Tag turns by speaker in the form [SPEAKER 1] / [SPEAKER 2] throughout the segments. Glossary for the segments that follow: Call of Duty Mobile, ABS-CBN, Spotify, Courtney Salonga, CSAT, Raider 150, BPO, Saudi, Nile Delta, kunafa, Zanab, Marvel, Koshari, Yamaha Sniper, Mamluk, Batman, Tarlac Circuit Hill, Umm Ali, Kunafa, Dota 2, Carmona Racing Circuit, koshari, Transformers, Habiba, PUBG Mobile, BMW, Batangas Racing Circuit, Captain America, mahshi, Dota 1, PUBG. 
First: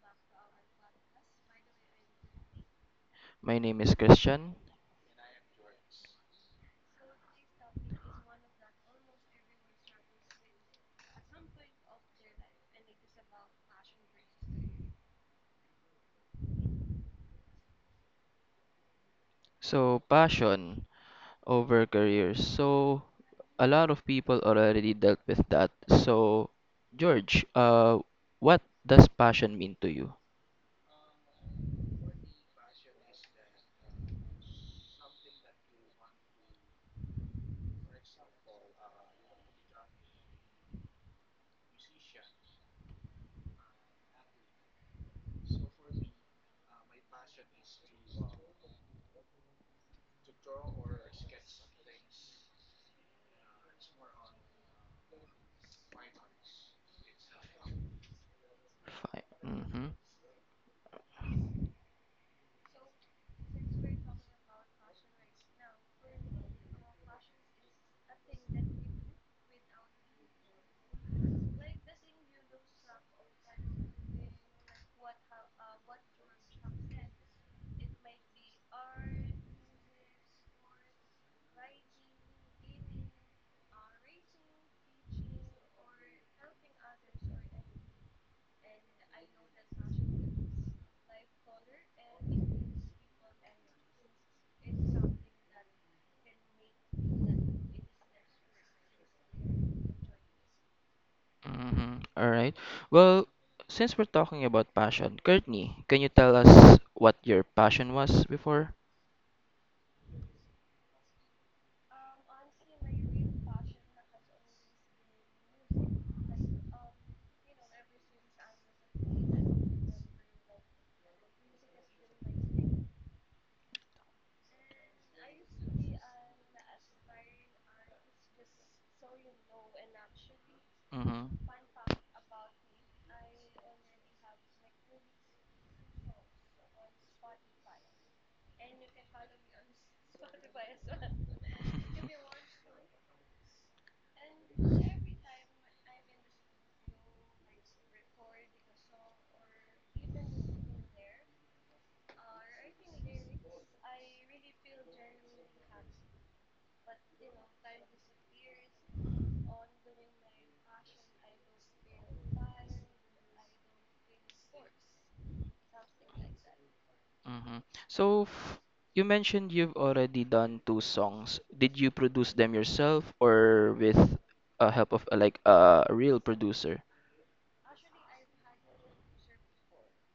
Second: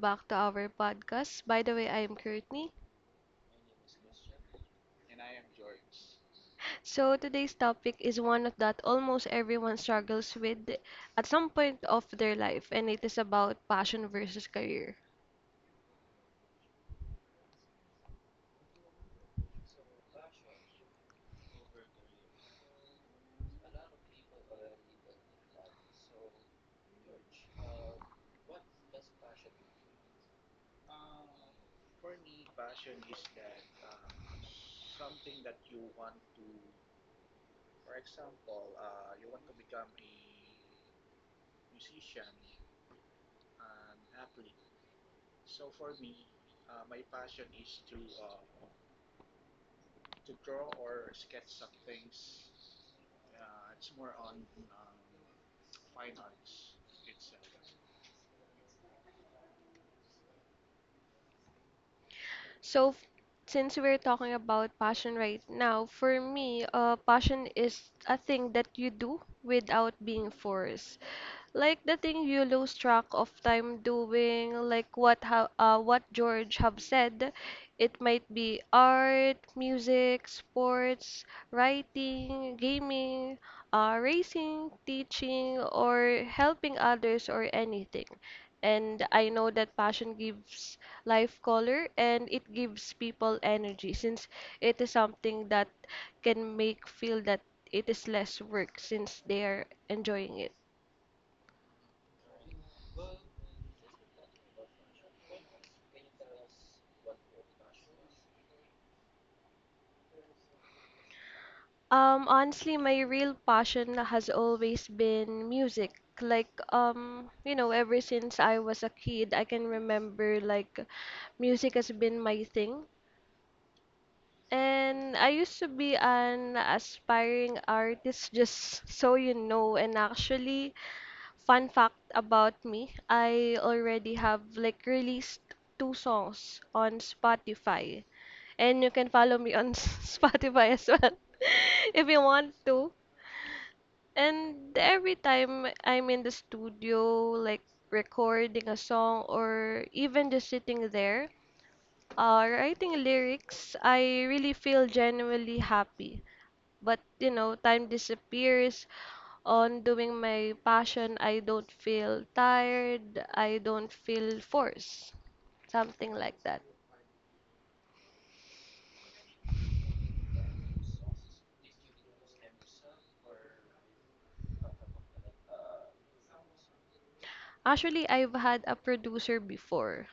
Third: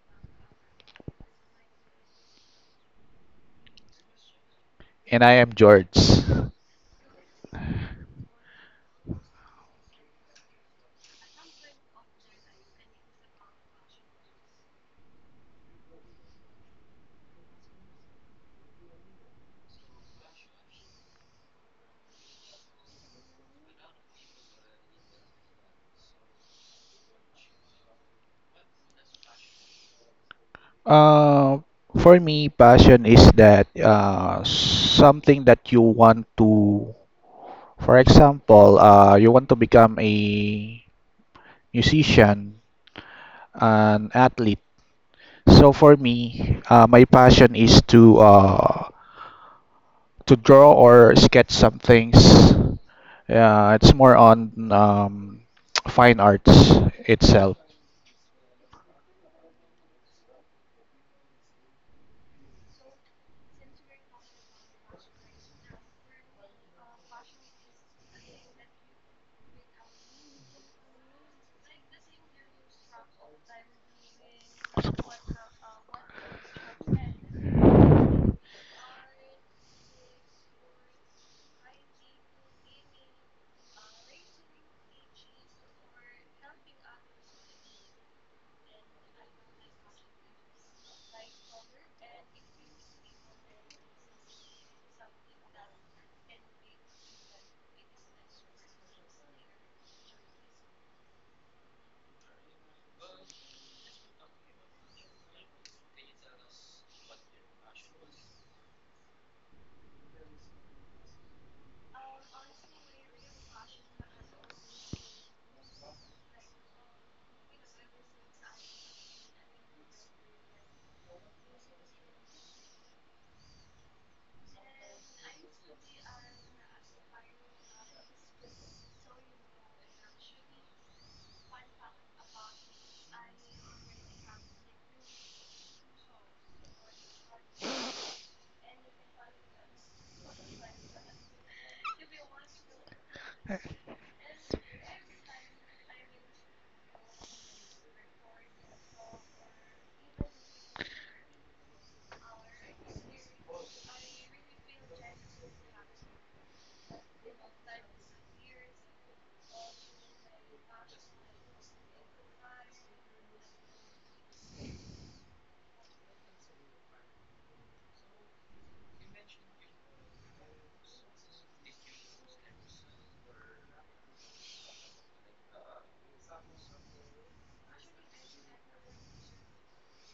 [SPEAKER 1] back to our podcast. By the way, I'm Courtney.
[SPEAKER 2] My name is Christian.
[SPEAKER 3] And I am George.
[SPEAKER 1] So today's topic is one that almost everyone struggles with at some point of their life, and it is about passion versus career.
[SPEAKER 2] Passion over career. So, a lot of people already dealt with that. So, George, what does passion mean to you?
[SPEAKER 3] Uh, for me, passion is that something that you want to, for example, you want to become a musician, an athlete. So for me, my passion is to draw or sketch some things. It's more on fine arts itself.
[SPEAKER 2] Fine. Mm-hmm.
[SPEAKER 1] So f- since we're talking about passion right now, for me, passion is a thing that you do without being forced, like the thing you lose track of time doing, like what George have said. It might be art, music, sports, writing, gaming, racing, teaching, or helping others, or anything. And I know that passion gives life color, and it gives people energy since it is something that can make feel that it is less work since they are enjoying it.
[SPEAKER 2] Mm-hmm. All right. Well, since we're talking about passion, Courtney, can you tell us what your passion was before?
[SPEAKER 1] Honestly, my real passion has always been music. Like, you know, ever since I was a kid, I can remember like music has been my thing. And I used to be an aspiring artist, just so you know. And actually,
[SPEAKER 2] Mm-hmm.
[SPEAKER 1] fun fact about me, I already have like released two songs on Spotify. And you can follow me on Spotify as well if you want to. And every time I'm in the studio, like recording a song or even just sitting there, writing lyrics, I really feel genuinely happy. But you know, time disappears. On doing my passion, I don't feel tired. I don't feel forced. Something like that.
[SPEAKER 2] Mhm. So f you mentioned you've already done two songs. Did you produce them yourself or with help of a real producer?
[SPEAKER 1] Actually, I've had a producer before.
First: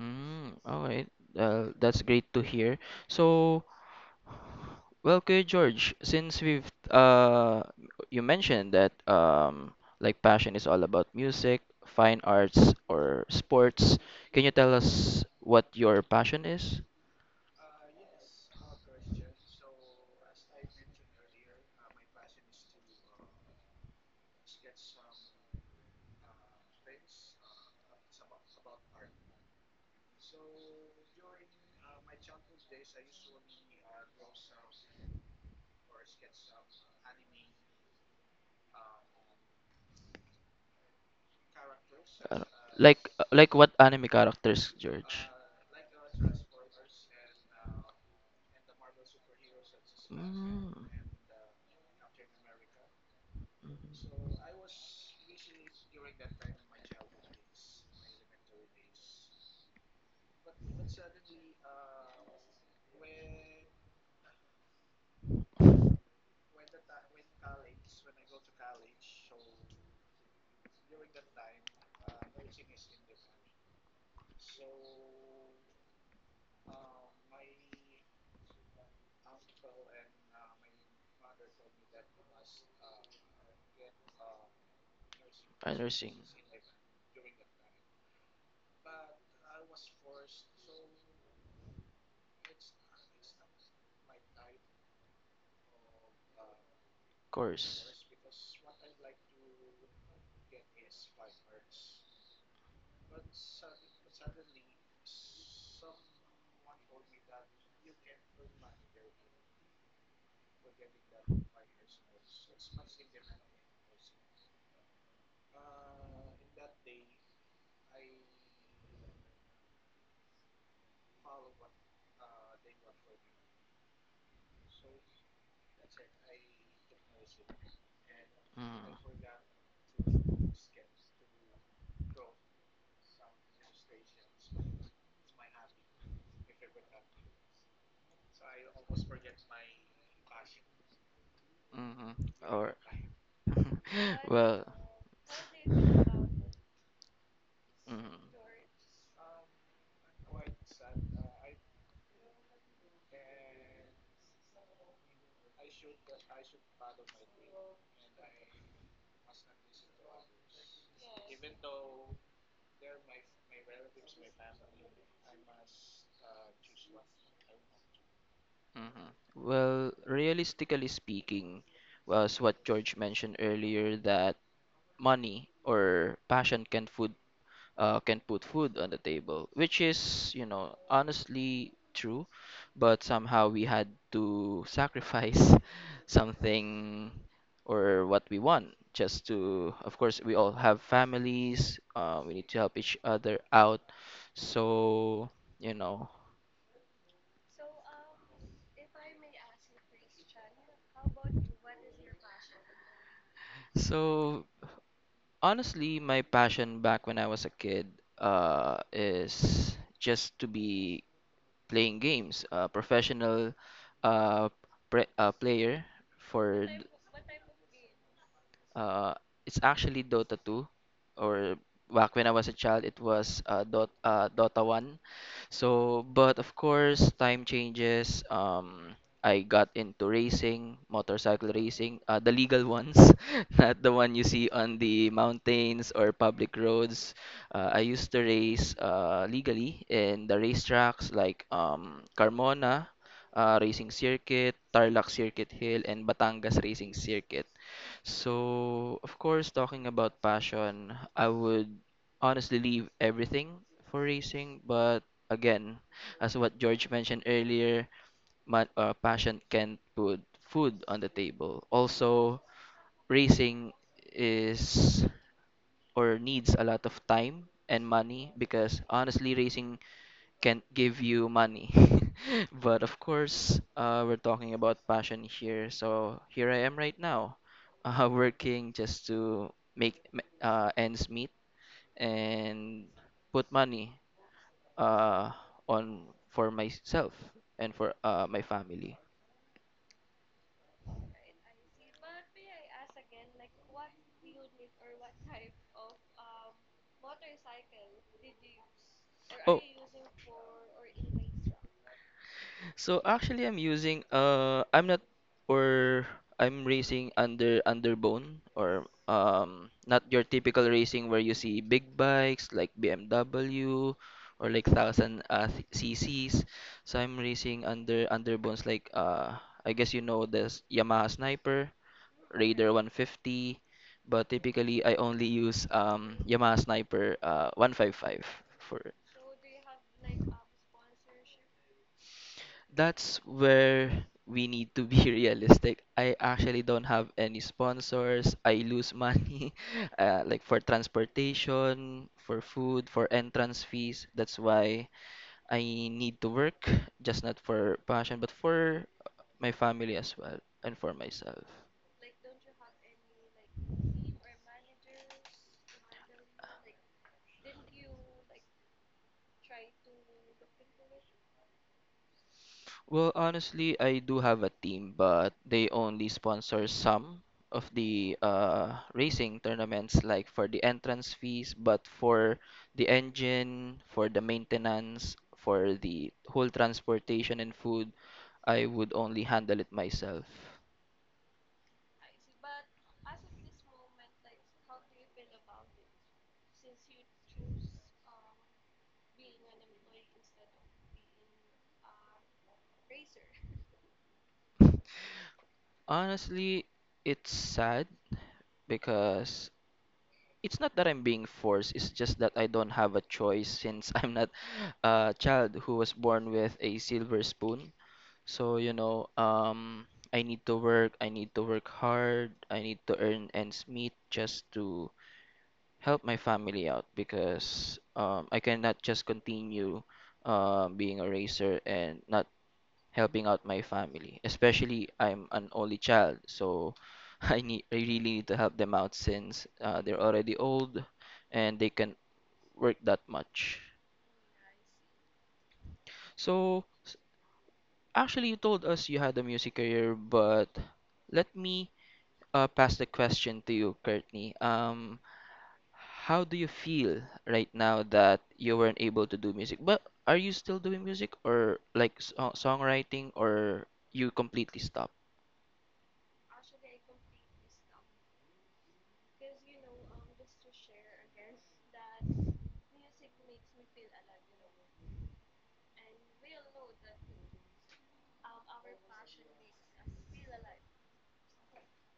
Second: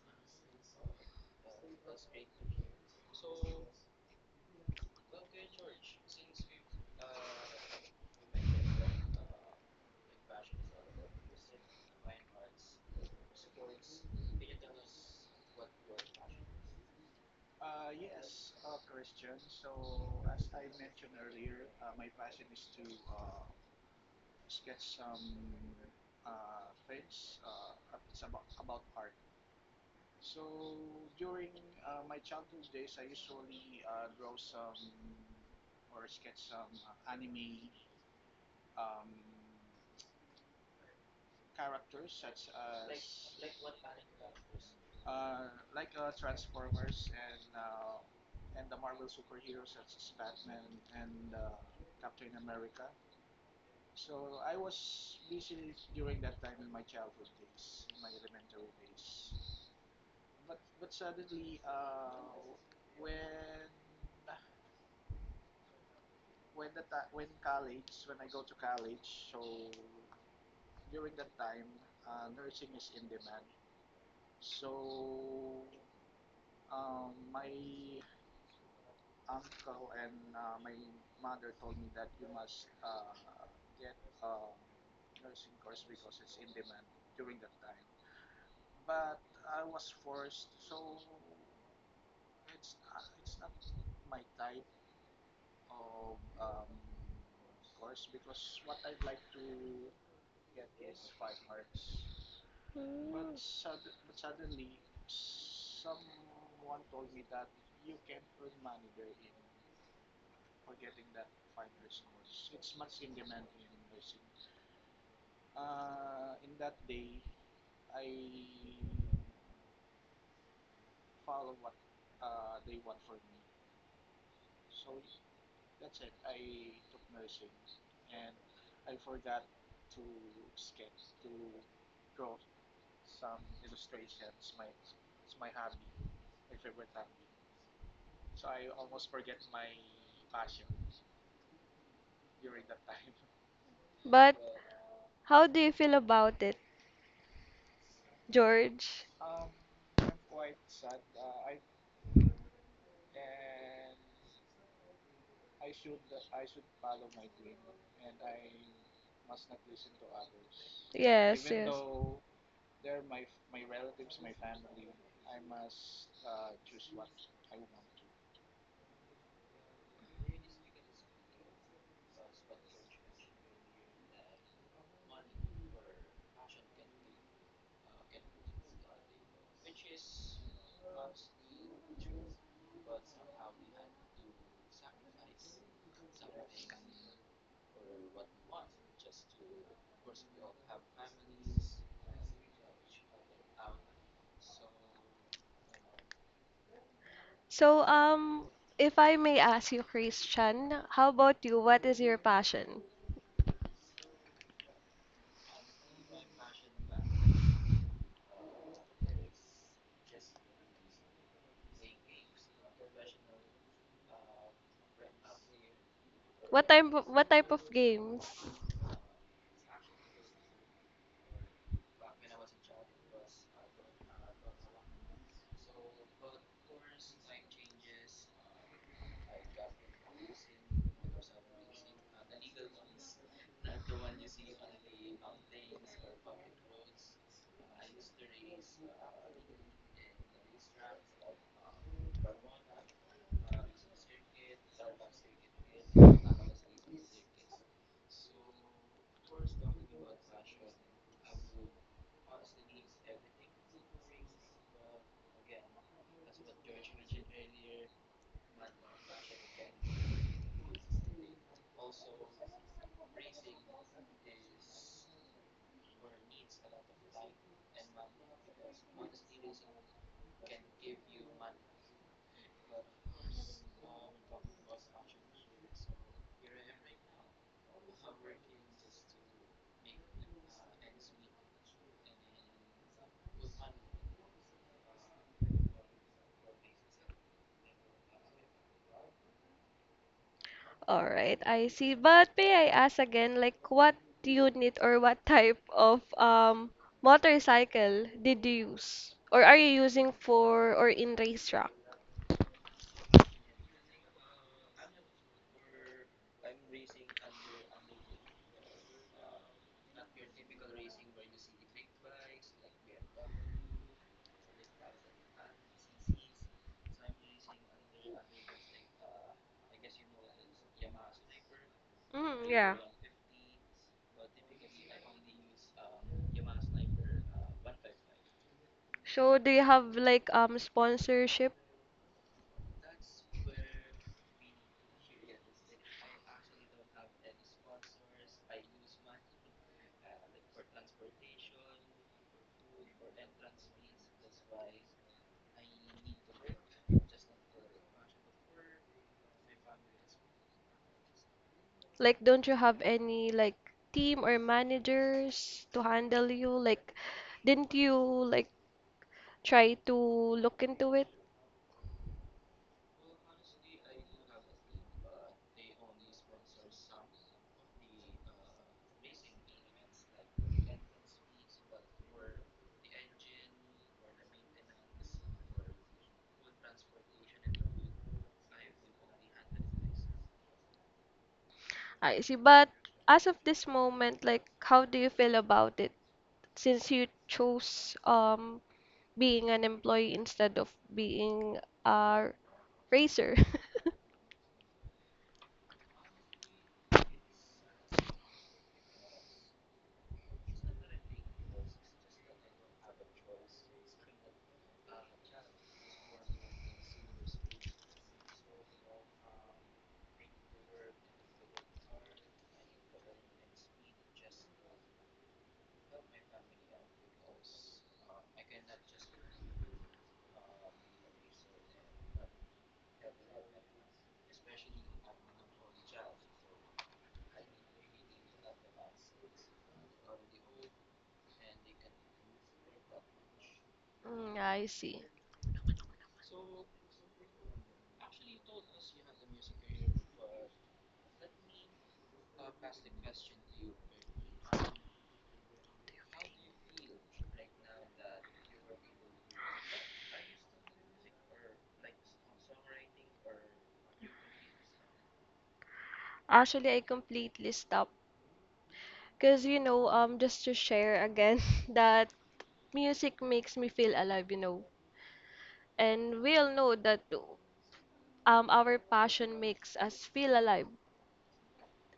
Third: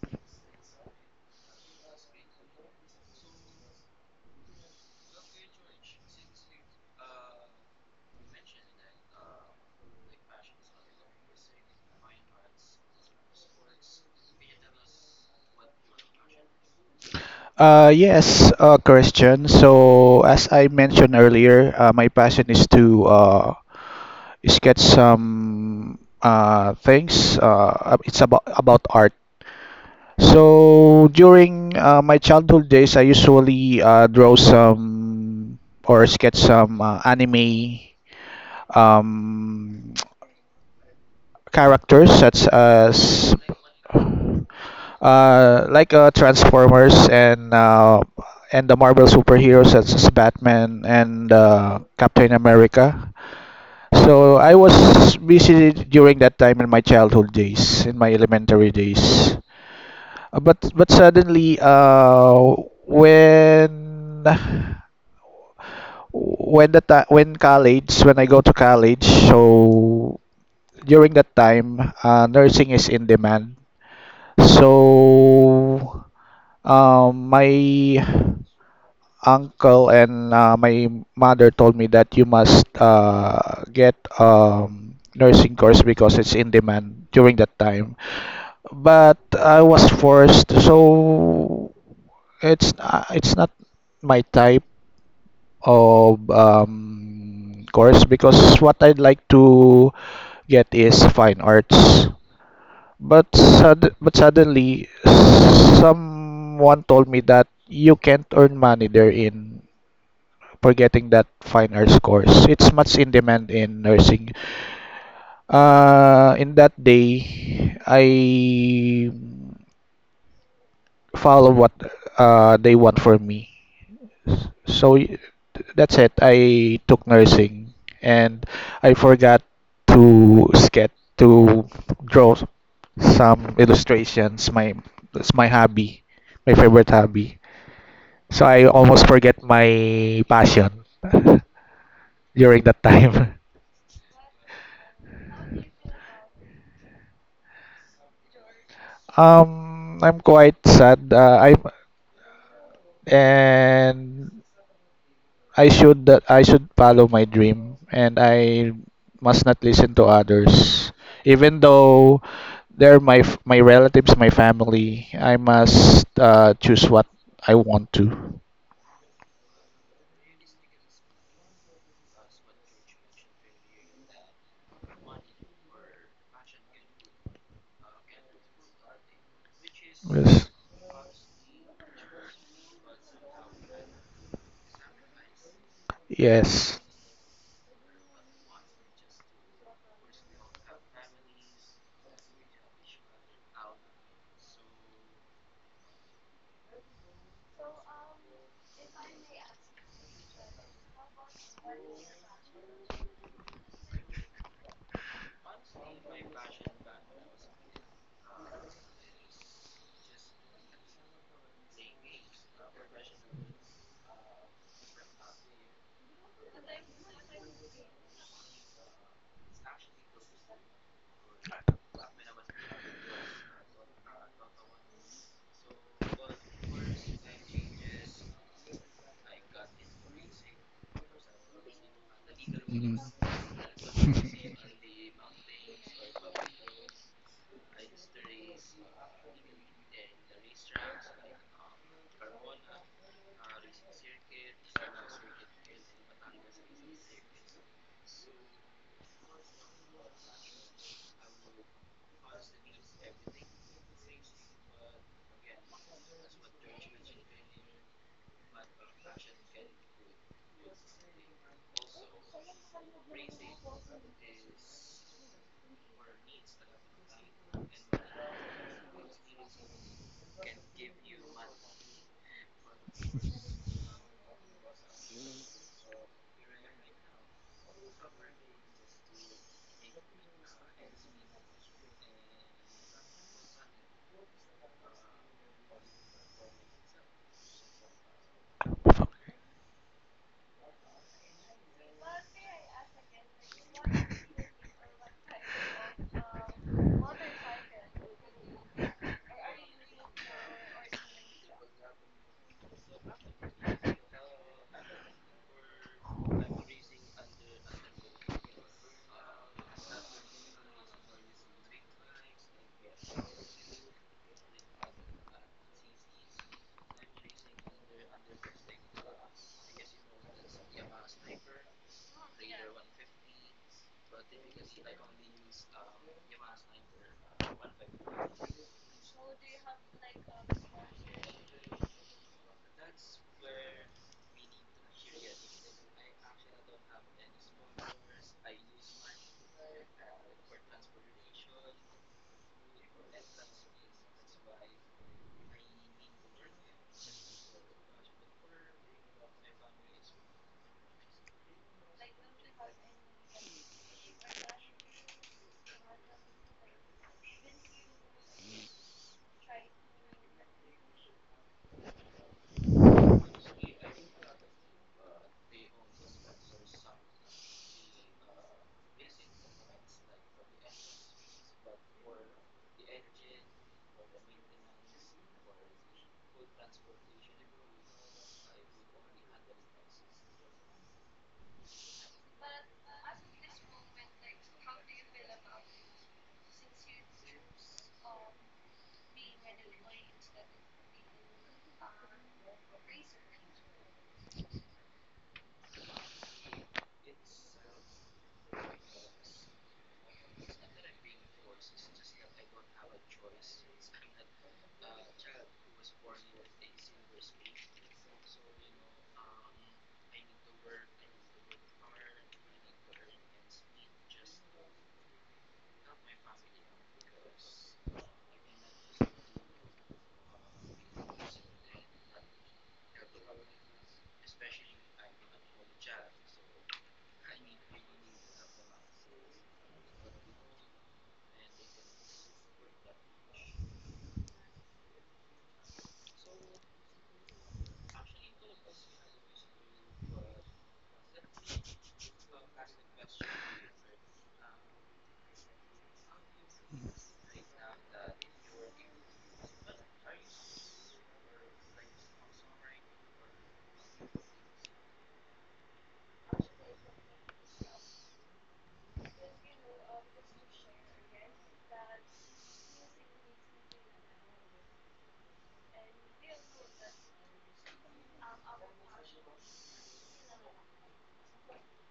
[SPEAKER 2] Mm, all right. That's great to hear. So, well, Kuya George, since we've you mentioned that like passion is all about music, fine arts or sports, can you tell us what your passion is?
[SPEAKER 3] Yes, Christian. So, as I mentioned earlier, my passion is to sketch some things. It's about art. So, during my childhood days, I usually draw some or sketch some anime, um, characters
[SPEAKER 2] Uh,
[SPEAKER 3] such as
[SPEAKER 2] like what anime characters, George?
[SPEAKER 3] like Transformers and the Marvel superheroes such as
[SPEAKER 2] Mm.
[SPEAKER 3] Batman
[SPEAKER 2] Mhm.
[SPEAKER 3] and Captain America. So I was busy during that time in my childhood days, in my elementary days. But suddenly, when when the ti when college, when I go to college, so during that time, nursing is in demand. So,
[SPEAKER 2] my
[SPEAKER 3] my uncle and my mother told me that you must get nursing course because it's in demand during that time. But I was forced, so it's not my type of course because what I'd like to get is fine arts. But suddenly, someone told me that you can't earn money there in for getting that fine arts course. It's much in demand in nursing. In that day, I follow what they want for me. So that's it. I took nursing, and I
[SPEAKER 2] Mm.
[SPEAKER 3] forgot to draw some illustrations. My That's my hobby, my favorite hobby. So I almost forget my passion
[SPEAKER 2] hmm
[SPEAKER 3] during
[SPEAKER 2] Or
[SPEAKER 3] that time.
[SPEAKER 1] But
[SPEAKER 2] Well,
[SPEAKER 1] how do you feel about
[SPEAKER 2] mm-hmm.
[SPEAKER 1] it, George?
[SPEAKER 3] I'm quite sad. I and I should follow my dream, and I must not listen to others.
[SPEAKER 1] Yes,
[SPEAKER 3] Even
[SPEAKER 1] yes.
[SPEAKER 3] though they're my relatives, my family, I must choose what I want to.
[SPEAKER 2] hmm Well, realistically speaking, was what George mentioned earlier, that money or passion can put food on the table, which is, you
[SPEAKER 3] Yes.
[SPEAKER 2] know, honestly true, but somehow we had to sacrifice
[SPEAKER 3] Yes.
[SPEAKER 2] something or what we want, just to, of course, we all have families, we need to help each other out. So, you know,
[SPEAKER 1] So, if I may ask you, Christian, how about you? What is your passion?
[SPEAKER 2] so honestly, my passion back when I was a kid, is just to be playing games, a professional uh, player for.
[SPEAKER 1] What type of games?
[SPEAKER 2] Uh, it's actually Dota 2, or back when I was a child, it was Dota 1. So, but of course, time changes. I got into racing, motorcycle racing, the legal ones,
[SPEAKER 3] Mm.
[SPEAKER 2] not the one you see on the mountains or public roads. I used to race legally in the racetracks like Carmona Racing Circuit, Tarlac Circuit Hill, and Batangas Racing Circuit. So, of course, talking about passion, I would honestly leave everything for racing. But again, as what George mentioned earlier, my, passion can put food on the table. Also, racing is or needs a lot of time and money because honestly, racing can't give you money. But of course, we're talking about passion here. So here I am right now, working just to make ends meet and put money uh, on for myself and for my family.
[SPEAKER 1] All right, I see. But may I ask again, like what unit or what type of motorcycle did you use? Or are
[SPEAKER 2] Oh,
[SPEAKER 1] you using for or in racetrack?
[SPEAKER 2] so actually, I'm using I'm not or I'm racing under underbone or not your typical racing where you see big bikes like BMW or like thousand CCs. So I'm racing under underbones like I guess you know this Yamaha Sniper,
[SPEAKER 1] Mm,
[SPEAKER 2] Raider
[SPEAKER 1] yeah.
[SPEAKER 2] 150, but typically I only use Yamaha Sniper 155 for.
[SPEAKER 1] So do you have like sponsorship?
[SPEAKER 2] That's where we need to be realistic. I actually don't have any sponsors. I lose money, like for transportation, for food, for entrance fees. That's why I need to work, just not for passion, but for my family as well and for myself.
[SPEAKER 1] Like don't you have any like team or managers to handle you? Like didn't you like try to look into it?
[SPEAKER 2] Well, honestly, I do have a team, but they only sponsor some of the racing tournaments, like for the entrance fees, but for the engine, for the maintenance, for the whole transportation and food, I would only handle it myself.
[SPEAKER 1] I see. But as of this moment, like how do you feel about it since you chose being an employee instead of being a racer?
[SPEAKER 2] Honestly, it's sad because it's not that I'm being forced, it's just that I don't have a choice since I'm not a child who was born with a silver spoon. So, you know, I need to work, I need to work hard, I need to earn ends meet just to help my family out because I cannot just continue being a racer and not helping out my family. Especially I'm an only child, so I really need to help them out since they're already old and they can work that much.
[SPEAKER 1] Mm, I see.
[SPEAKER 2] So, actually, you told us you had a music career, but let me pass the question to you, Courtney. How do you feel right now that you weren't able to do music? But are you still doing music, or like songwriting, or you completely stop?
[SPEAKER 1] Actually, I completely stopped, cause you know, just to share again that music makes me feel alive, you know. And we all know that our passion makes us feel alive.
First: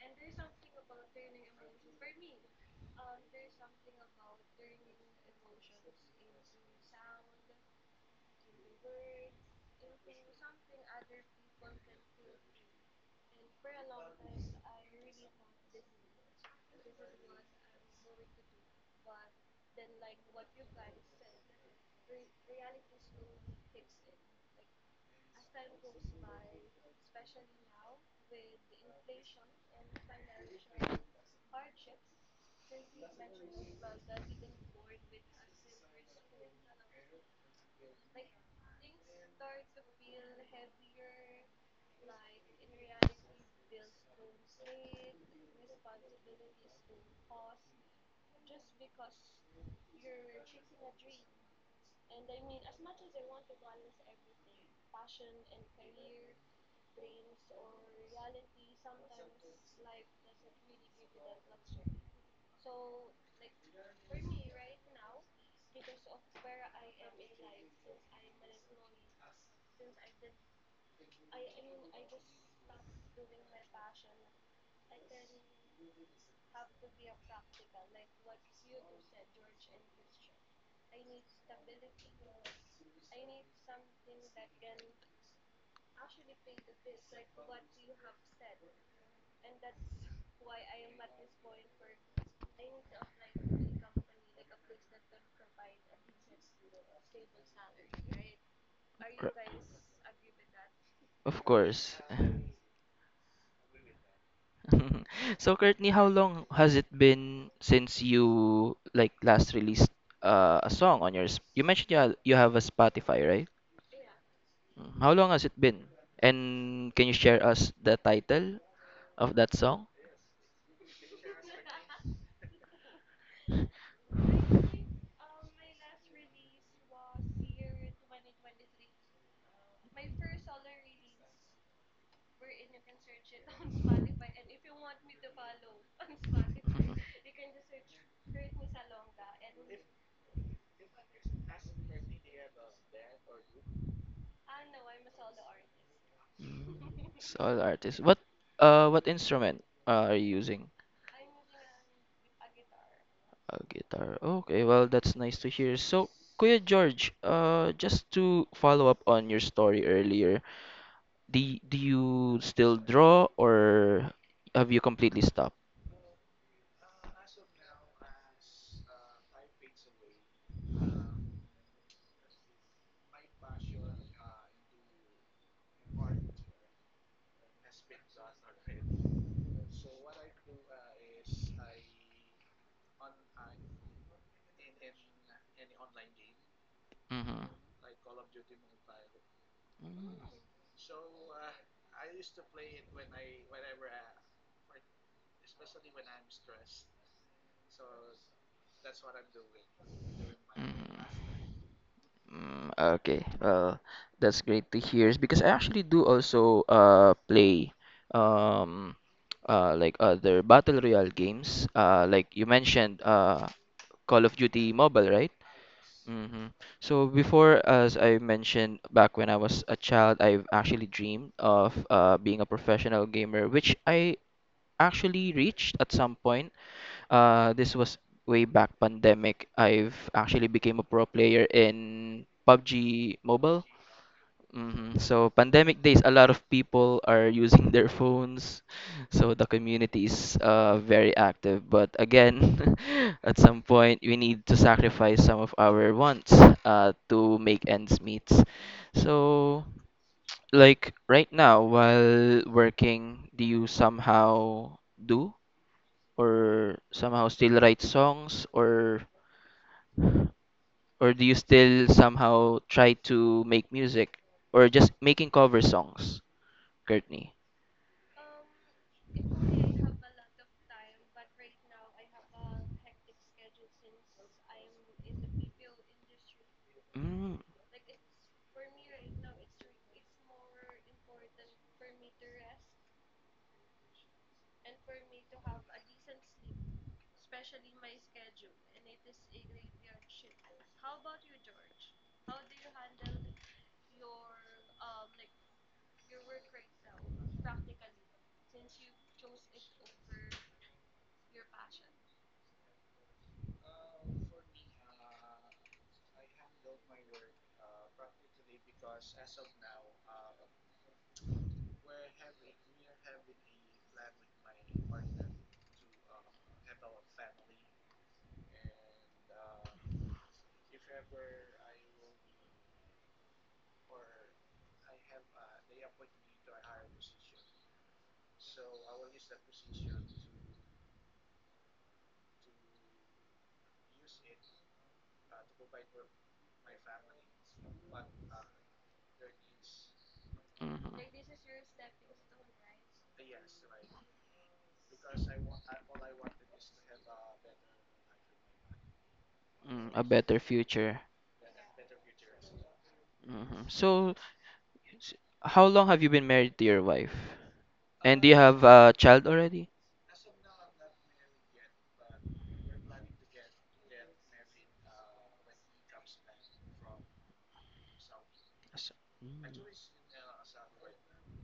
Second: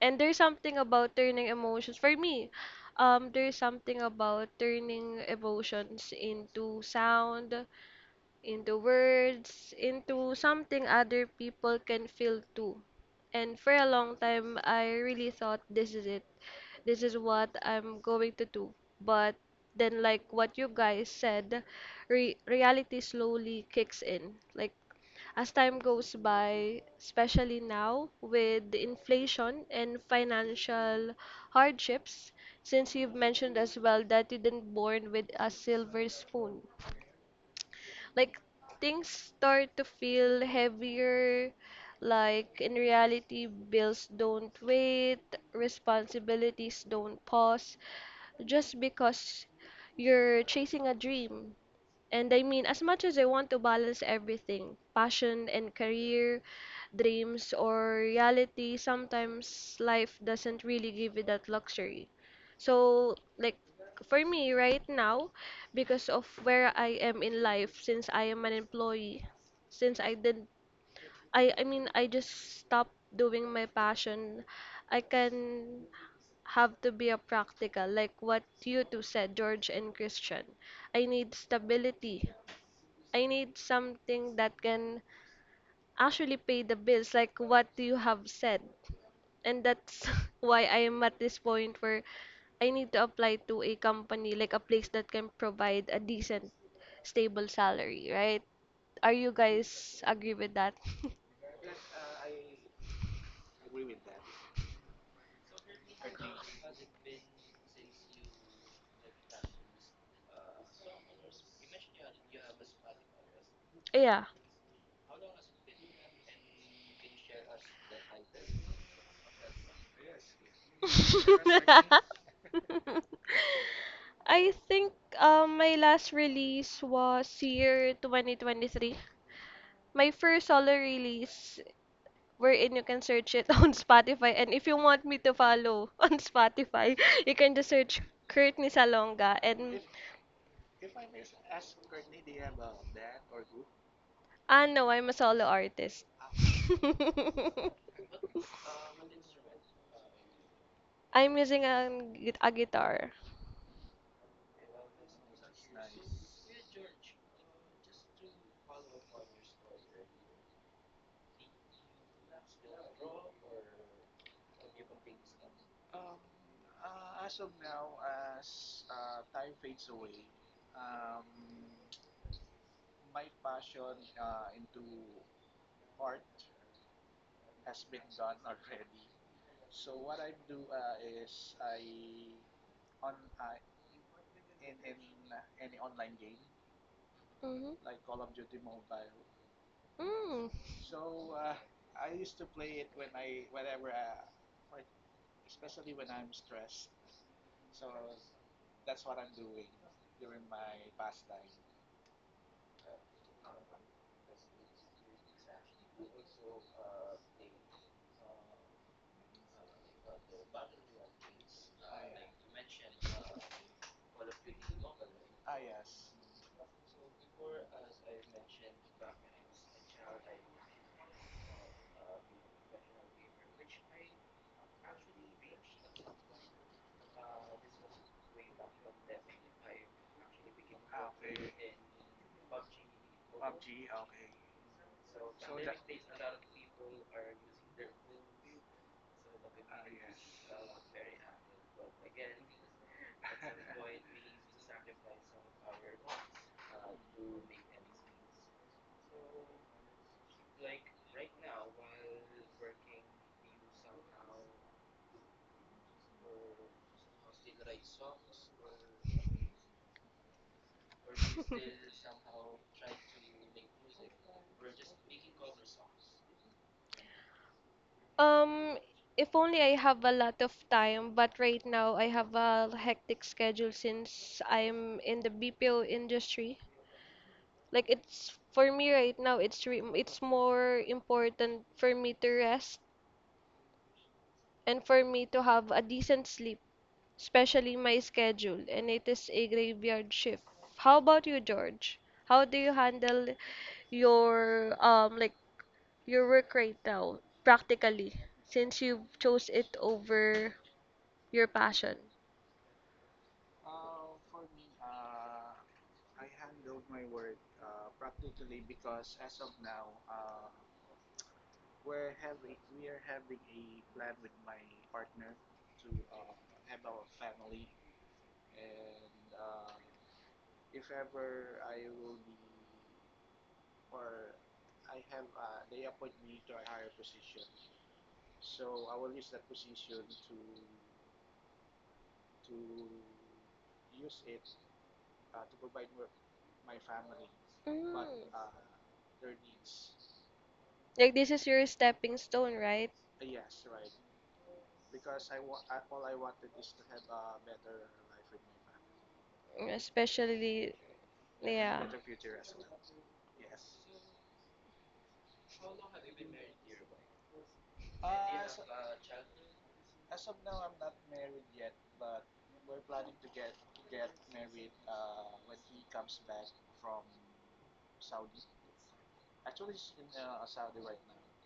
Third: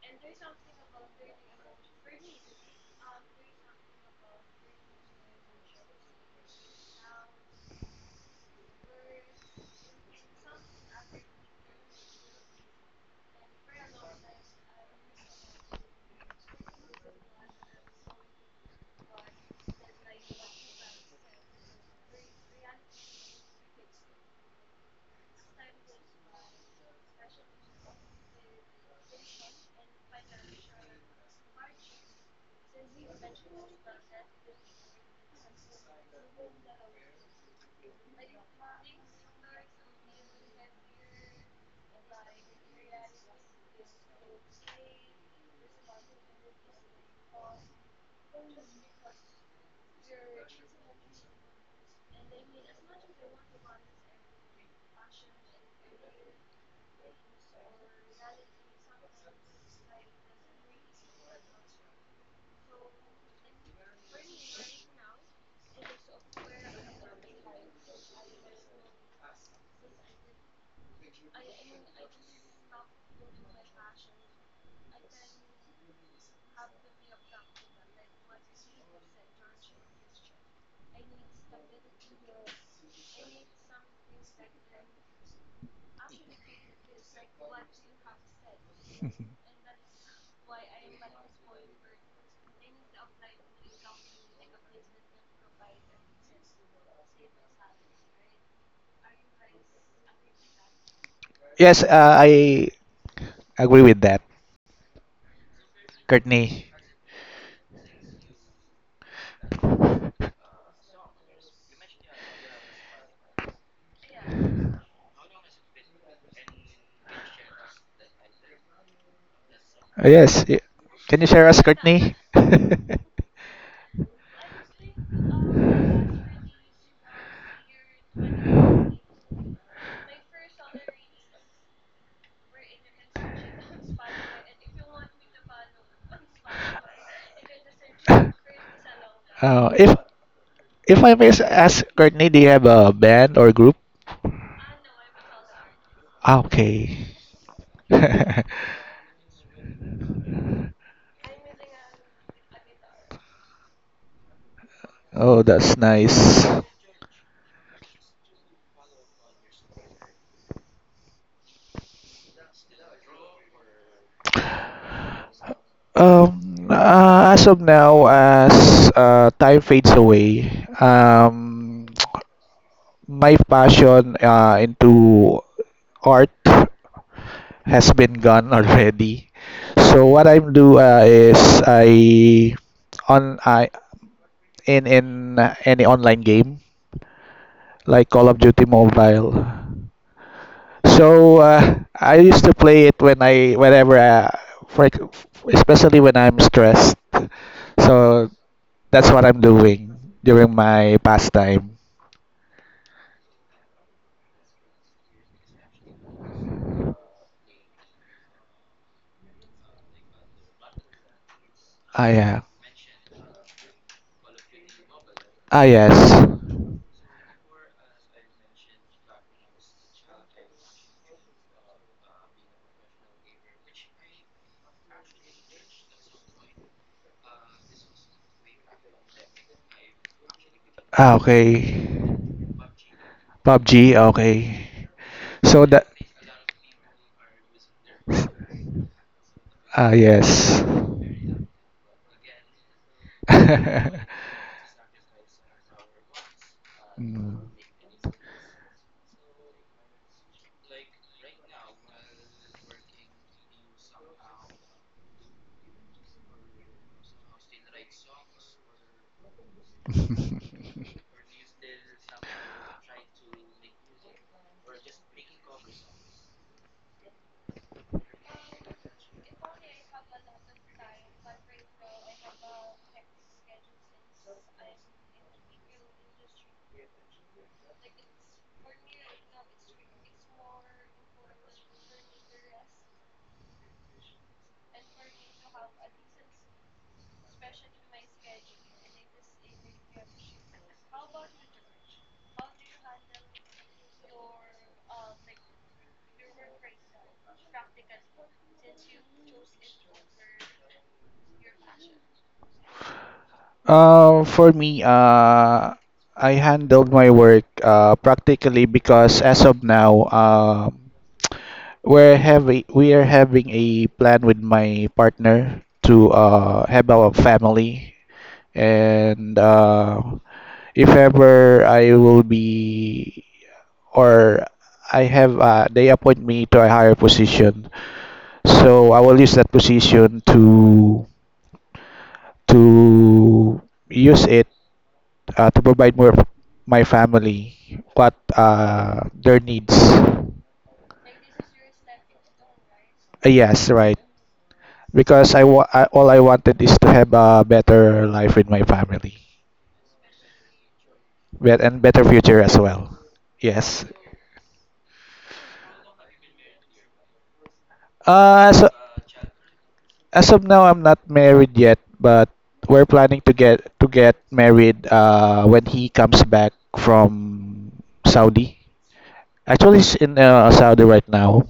[SPEAKER 1] And there's something about turning emotions for me. There's something about turning emotions into sound, into words, into something other people can feel too. And for a long time, I really thought this is it. This is what I'm going to do. But then, like what you guys said, reality slowly kicks in. Like as time goes by, especially now with the inflation and financial hardships, since you've mentioned as well that you didn't born with a silver spoon, like things start to feel heavier. Like in reality, bills don't wait, responsibilities don't pause just because you're chasing a dream. And I mean, as much as I want to balance everything, passion and career, dreams or reality, sometimes life doesn't really give you that luxury. So, like for me right now, because of where I am in life, since I am an employee, since I did, I mean, I just stopped doing my passion, I can have to be a practical, like what you two said, George and Christian. I need stability. I need something that can actually pay the bills, like what you have said. And that's why I am at this point where I need to apply to a company, like a place that can provide a decent, stable salary, right? Are you
[SPEAKER 2] Cor-
[SPEAKER 1] guys agree with that?
[SPEAKER 2] Of
[SPEAKER 3] yes,
[SPEAKER 2] course.
[SPEAKER 3] uh, I agree with that.
[SPEAKER 2] So Courtney, how long
[SPEAKER 3] Courtney.
[SPEAKER 2] has it been since you like last released a song on your you mentioned you you have a Spotify, right?
[SPEAKER 1] Yeah.
[SPEAKER 2] Mm, how long has it been? And can you share us the title of that song.
[SPEAKER 3] Yes. Can you share us, Courtney?
[SPEAKER 1] I think my last release was year 2023. My first solo release wherein you can search it on Spotify. And if you want me to follow on Spotify, you can just search Courtney Salonga.
[SPEAKER 3] Uh,
[SPEAKER 1] And
[SPEAKER 3] if if ask, Courtney, do you have a band or group?
[SPEAKER 1] ah no, I'm a solo artist.
[SPEAKER 3] Ah, okay.
[SPEAKER 2] Mm, soul artist. What instrument are you using?
[SPEAKER 1] I'm using a guitar.
[SPEAKER 2] Guitar. Okay, well that's
[SPEAKER 3] Oh,
[SPEAKER 2] nice to
[SPEAKER 3] that's
[SPEAKER 2] hear. So,
[SPEAKER 3] nice.
[SPEAKER 2] Kuya George, just to follow up on your story earlier, do you still draw or have you completely stopped?
[SPEAKER 3] As of now, as time fades away, um, my passion into art has been gone already. So what I do is I on I in any online game
[SPEAKER 2] Mm-hmm.
[SPEAKER 1] Hmm
[SPEAKER 3] like Call of Duty Mobile.
[SPEAKER 1] Mm.
[SPEAKER 3] So I used to play it whenever for, especially when I'm stressed. So that's what I'm
[SPEAKER 2] Mm-hmm.
[SPEAKER 3] doing during my pastime.
[SPEAKER 2] Mm, okay. Well, that's great to hear because I actually do also play um like other battle royale games.
[SPEAKER 3] Ah,
[SPEAKER 2] Like
[SPEAKER 3] yeah.
[SPEAKER 2] you mentioned Call of Duty Mobile, right?
[SPEAKER 3] Ah, yes.
[SPEAKER 2] Mm-hmm. So before, as I mentioned back when I was a child, I've actually dreamed of being a professional gamer, which I actually reached at some point. This was way back pandemic. I've actually became a pro
[SPEAKER 3] Ah,
[SPEAKER 2] player
[SPEAKER 3] okay.
[SPEAKER 2] in PUBG Mobile.
[SPEAKER 3] PUBG, okay.
[SPEAKER 2] Hmm So
[SPEAKER 3] So that
[SPEAKER 2] pandemic days, a lot of people are using their phones, so the
[SPEAKER 3] Ah,
[SPEAKER 2] community is
[SPEAKER 3] yes.
[SPEAKER 2] very active. But again, at some point, we need to sacrifice some of our wants
[SPEAKER 3] Mm.
[SPEAKER 2] to make ends meet. So, like right now, while working, do you somehow do or somehow still write songs, or do you still somehow try to make music or just making cover songs, Courtney?
[SPEAKER 1] Um, if only I have a lot of time, but right now I have a hectic schedule since I'm in the BPO industry.
[SPEAKER 2] Mm,
[SPEAKER 1] Like it's for me right now, it's more important for me to rest and for me to have a decent sleep, especially my schedule, and it is a graveyard shift. How about you, George? How do you handle your like your work right now practically since you chose it over your passion?
[SPEAKER 3] For me, I handled my work practically because as of now, we are having a plan with my partner to have a family, and if ever I will be or I have they appoint me to a higher position, so I will use that position to use it to provide more of my family
[SPEAKER 1] Mm.
[SPEAKER 3] what their needs.
[SPEAKER 1] Like
[SPEAKER 2] mhm.
[SPEAKER 1] this is your stepping stone, right?
[SPEAKER 3] Yes, right. Because I, wa- I all I wanted is to have a better life with my family,
[SPEAKER 2] Mm, a better
[SPEAKER 1] Especially
[SPEAKER 2] future.
[SPEAKER 3] bet and
[SPEAKER 1] yeah.
[SPEAKER 3] better future as well.
[SPEAKER 2] Hmm
[SPEAKER 3] Yes.
[SPEAKER 2] So, s- how long have you been married to your wife? And do you
[SPEAKER 3] Uh, as
[SPEAKER 2] have a child already?
[SPEAKER 3] as of now, I'm not married yet, but we're planning to get married when he comes back from Saudi.
[SPEAKER 2] S- Mm,
[SPEAKER 3] Actually, she's in Saudi right now.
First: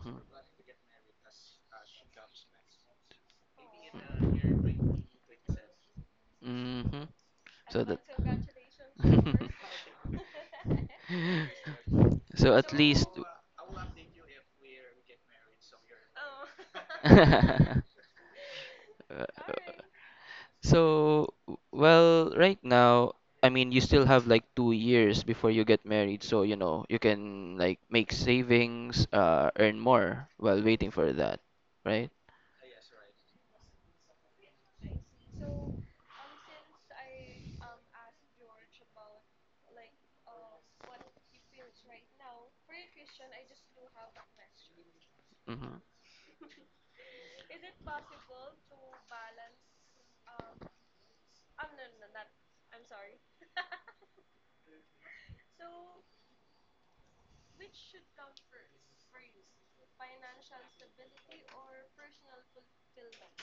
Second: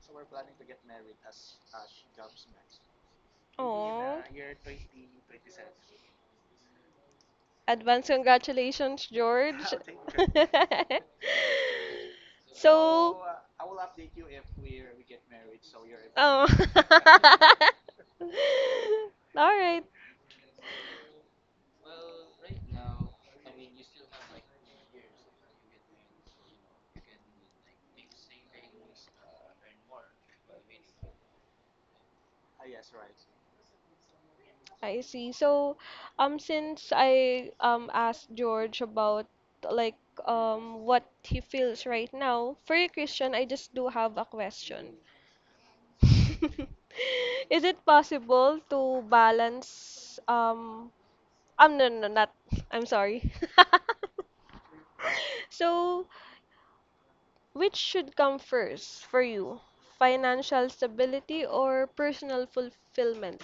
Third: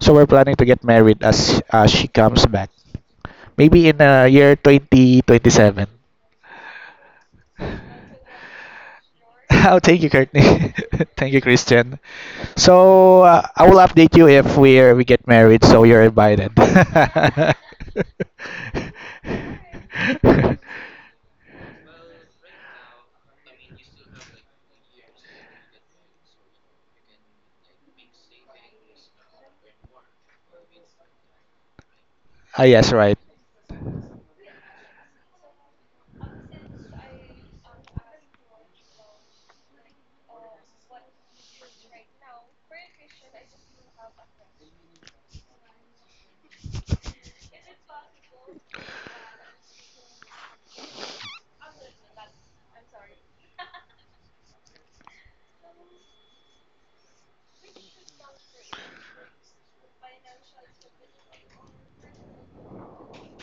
[SPEAKER 3] So we're planning to get married as she comes back. Maybe in
[SPEAKER 1] Oh.
[SPEAKER 3] year 2027.
[SPEAKER 2] hmm hmm So that.
[SPEAKER 1] Advance congratulations, George.
[SPEAKER 3] Oh, thank you, Courtney.
[SPEAKER 1] Thank you.
[SPEAKER 3] Thank you, Christian.
[SPEAKER 2] So at least.
[SPEAKER 3] So I
[SPEAKER 1] So,
[SPEAKER 3] will update you if we get married. So you're
[SPEAKER 1] oh.
[SPEAKER 3] invited.
[SPEAKER 2] Uh,
[SPEAKER 1] All right.
[SPEAKER 2] So, well, right now, I mean, you still have like 2 years before you get married, so you know, you can like make savings, earn more while waiting for that, right?
[SPEAKER 3] Ah, yes, right.
[SPEAKER 1] I see. So, since I asked George about like what he feels right now, for you, Christian, I just do have a question.
[SPEAKER 2] hmm
[SPEAKER 1] Is it possible to balance um, no, no, no, not. I'm sorry. So, which should come first for you? Financial stability or personal fulfillment?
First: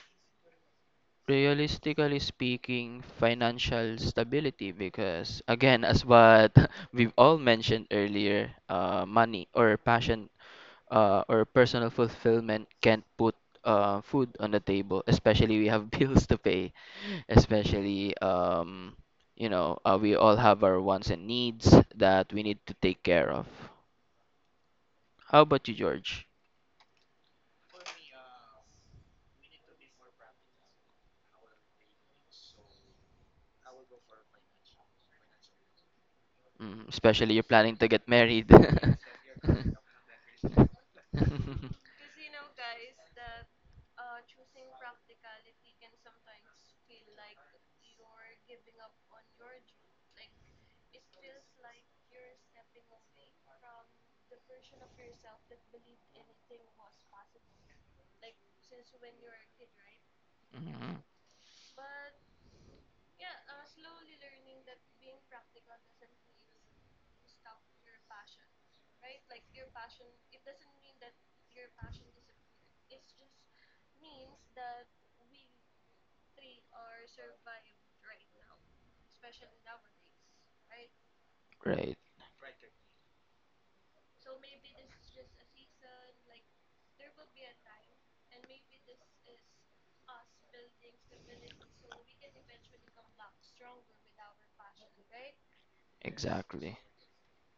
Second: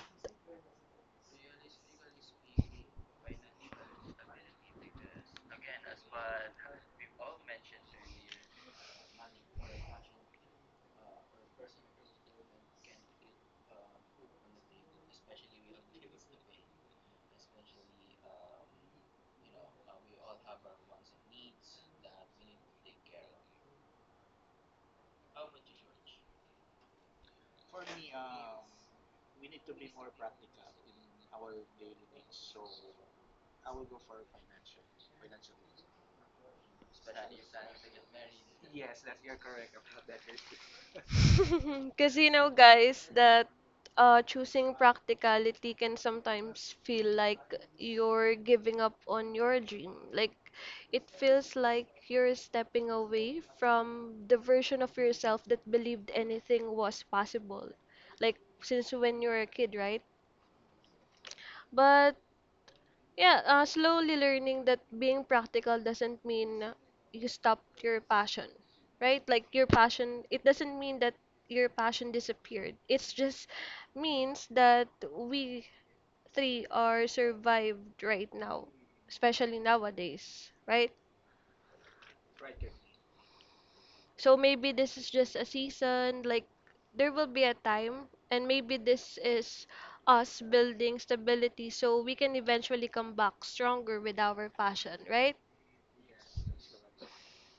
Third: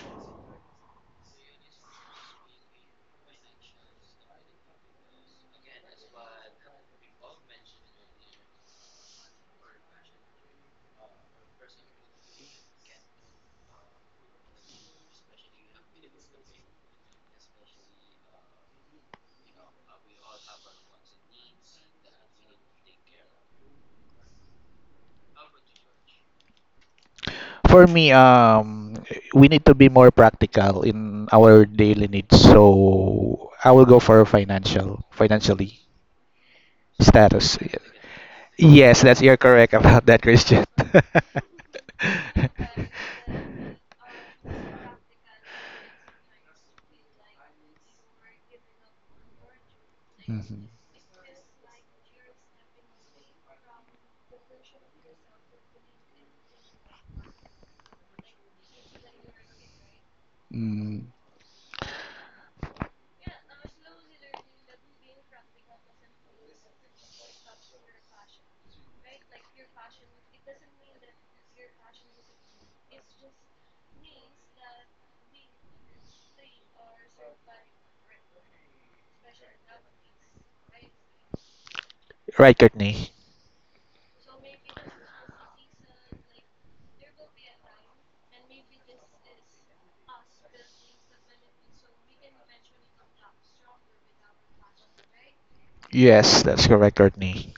[SPEAKER 2] Realistically speaking, financial stability, because again, as what we've all mentioned earlier, money or passion or personal fulfillment can't put food on the table, especially we have bills to pay, especially you know, we all have our wants and needs that we need to take care of. How about you, George?
[SPEAKER 3] For me, we need to be more practical in our daily needs. So I will go for financially
[SPEAKER 2] Mm, especially you're
[SPEAKER 3] status.
[SPEAKER 2] planning to get married.
[SPEAKER 3] Yes, that's you're correct about that, Christian.
[SPEAKER 2] Mhm.
[SPEAKER 1] Because you know, guys, that choosing practicality can sometimes feel like you're giving up on your dream. Like,
[SPEAKER 3] Mhm.
[SPEAKER 1] it feels like you're stepping away from the version of yourself that believed anything was possible. Like, since when you were a kid, right?
[SPEAKER 3] Mm.
[SPEAKER 1] But yeah, slowly learning that being practical doesn't mean you stop your passion, right? Like your passion, it doesn't mean that your passion disappeared. It's just means that we three are survived right now, especially nowadays, right?
[SPEAKER 2] Right,
[SPEAKER 3] Right, Courtney.
[SPEAKER 1] So maybe this is just a season, like there will be a time, and maybe this is us building stability so we can eventually come back stronger with our passion, right?
[SPEAKER 3] Yes, that's
[SPEAKER 2] exactly.
[SPEAKER 3] correct, Courtney.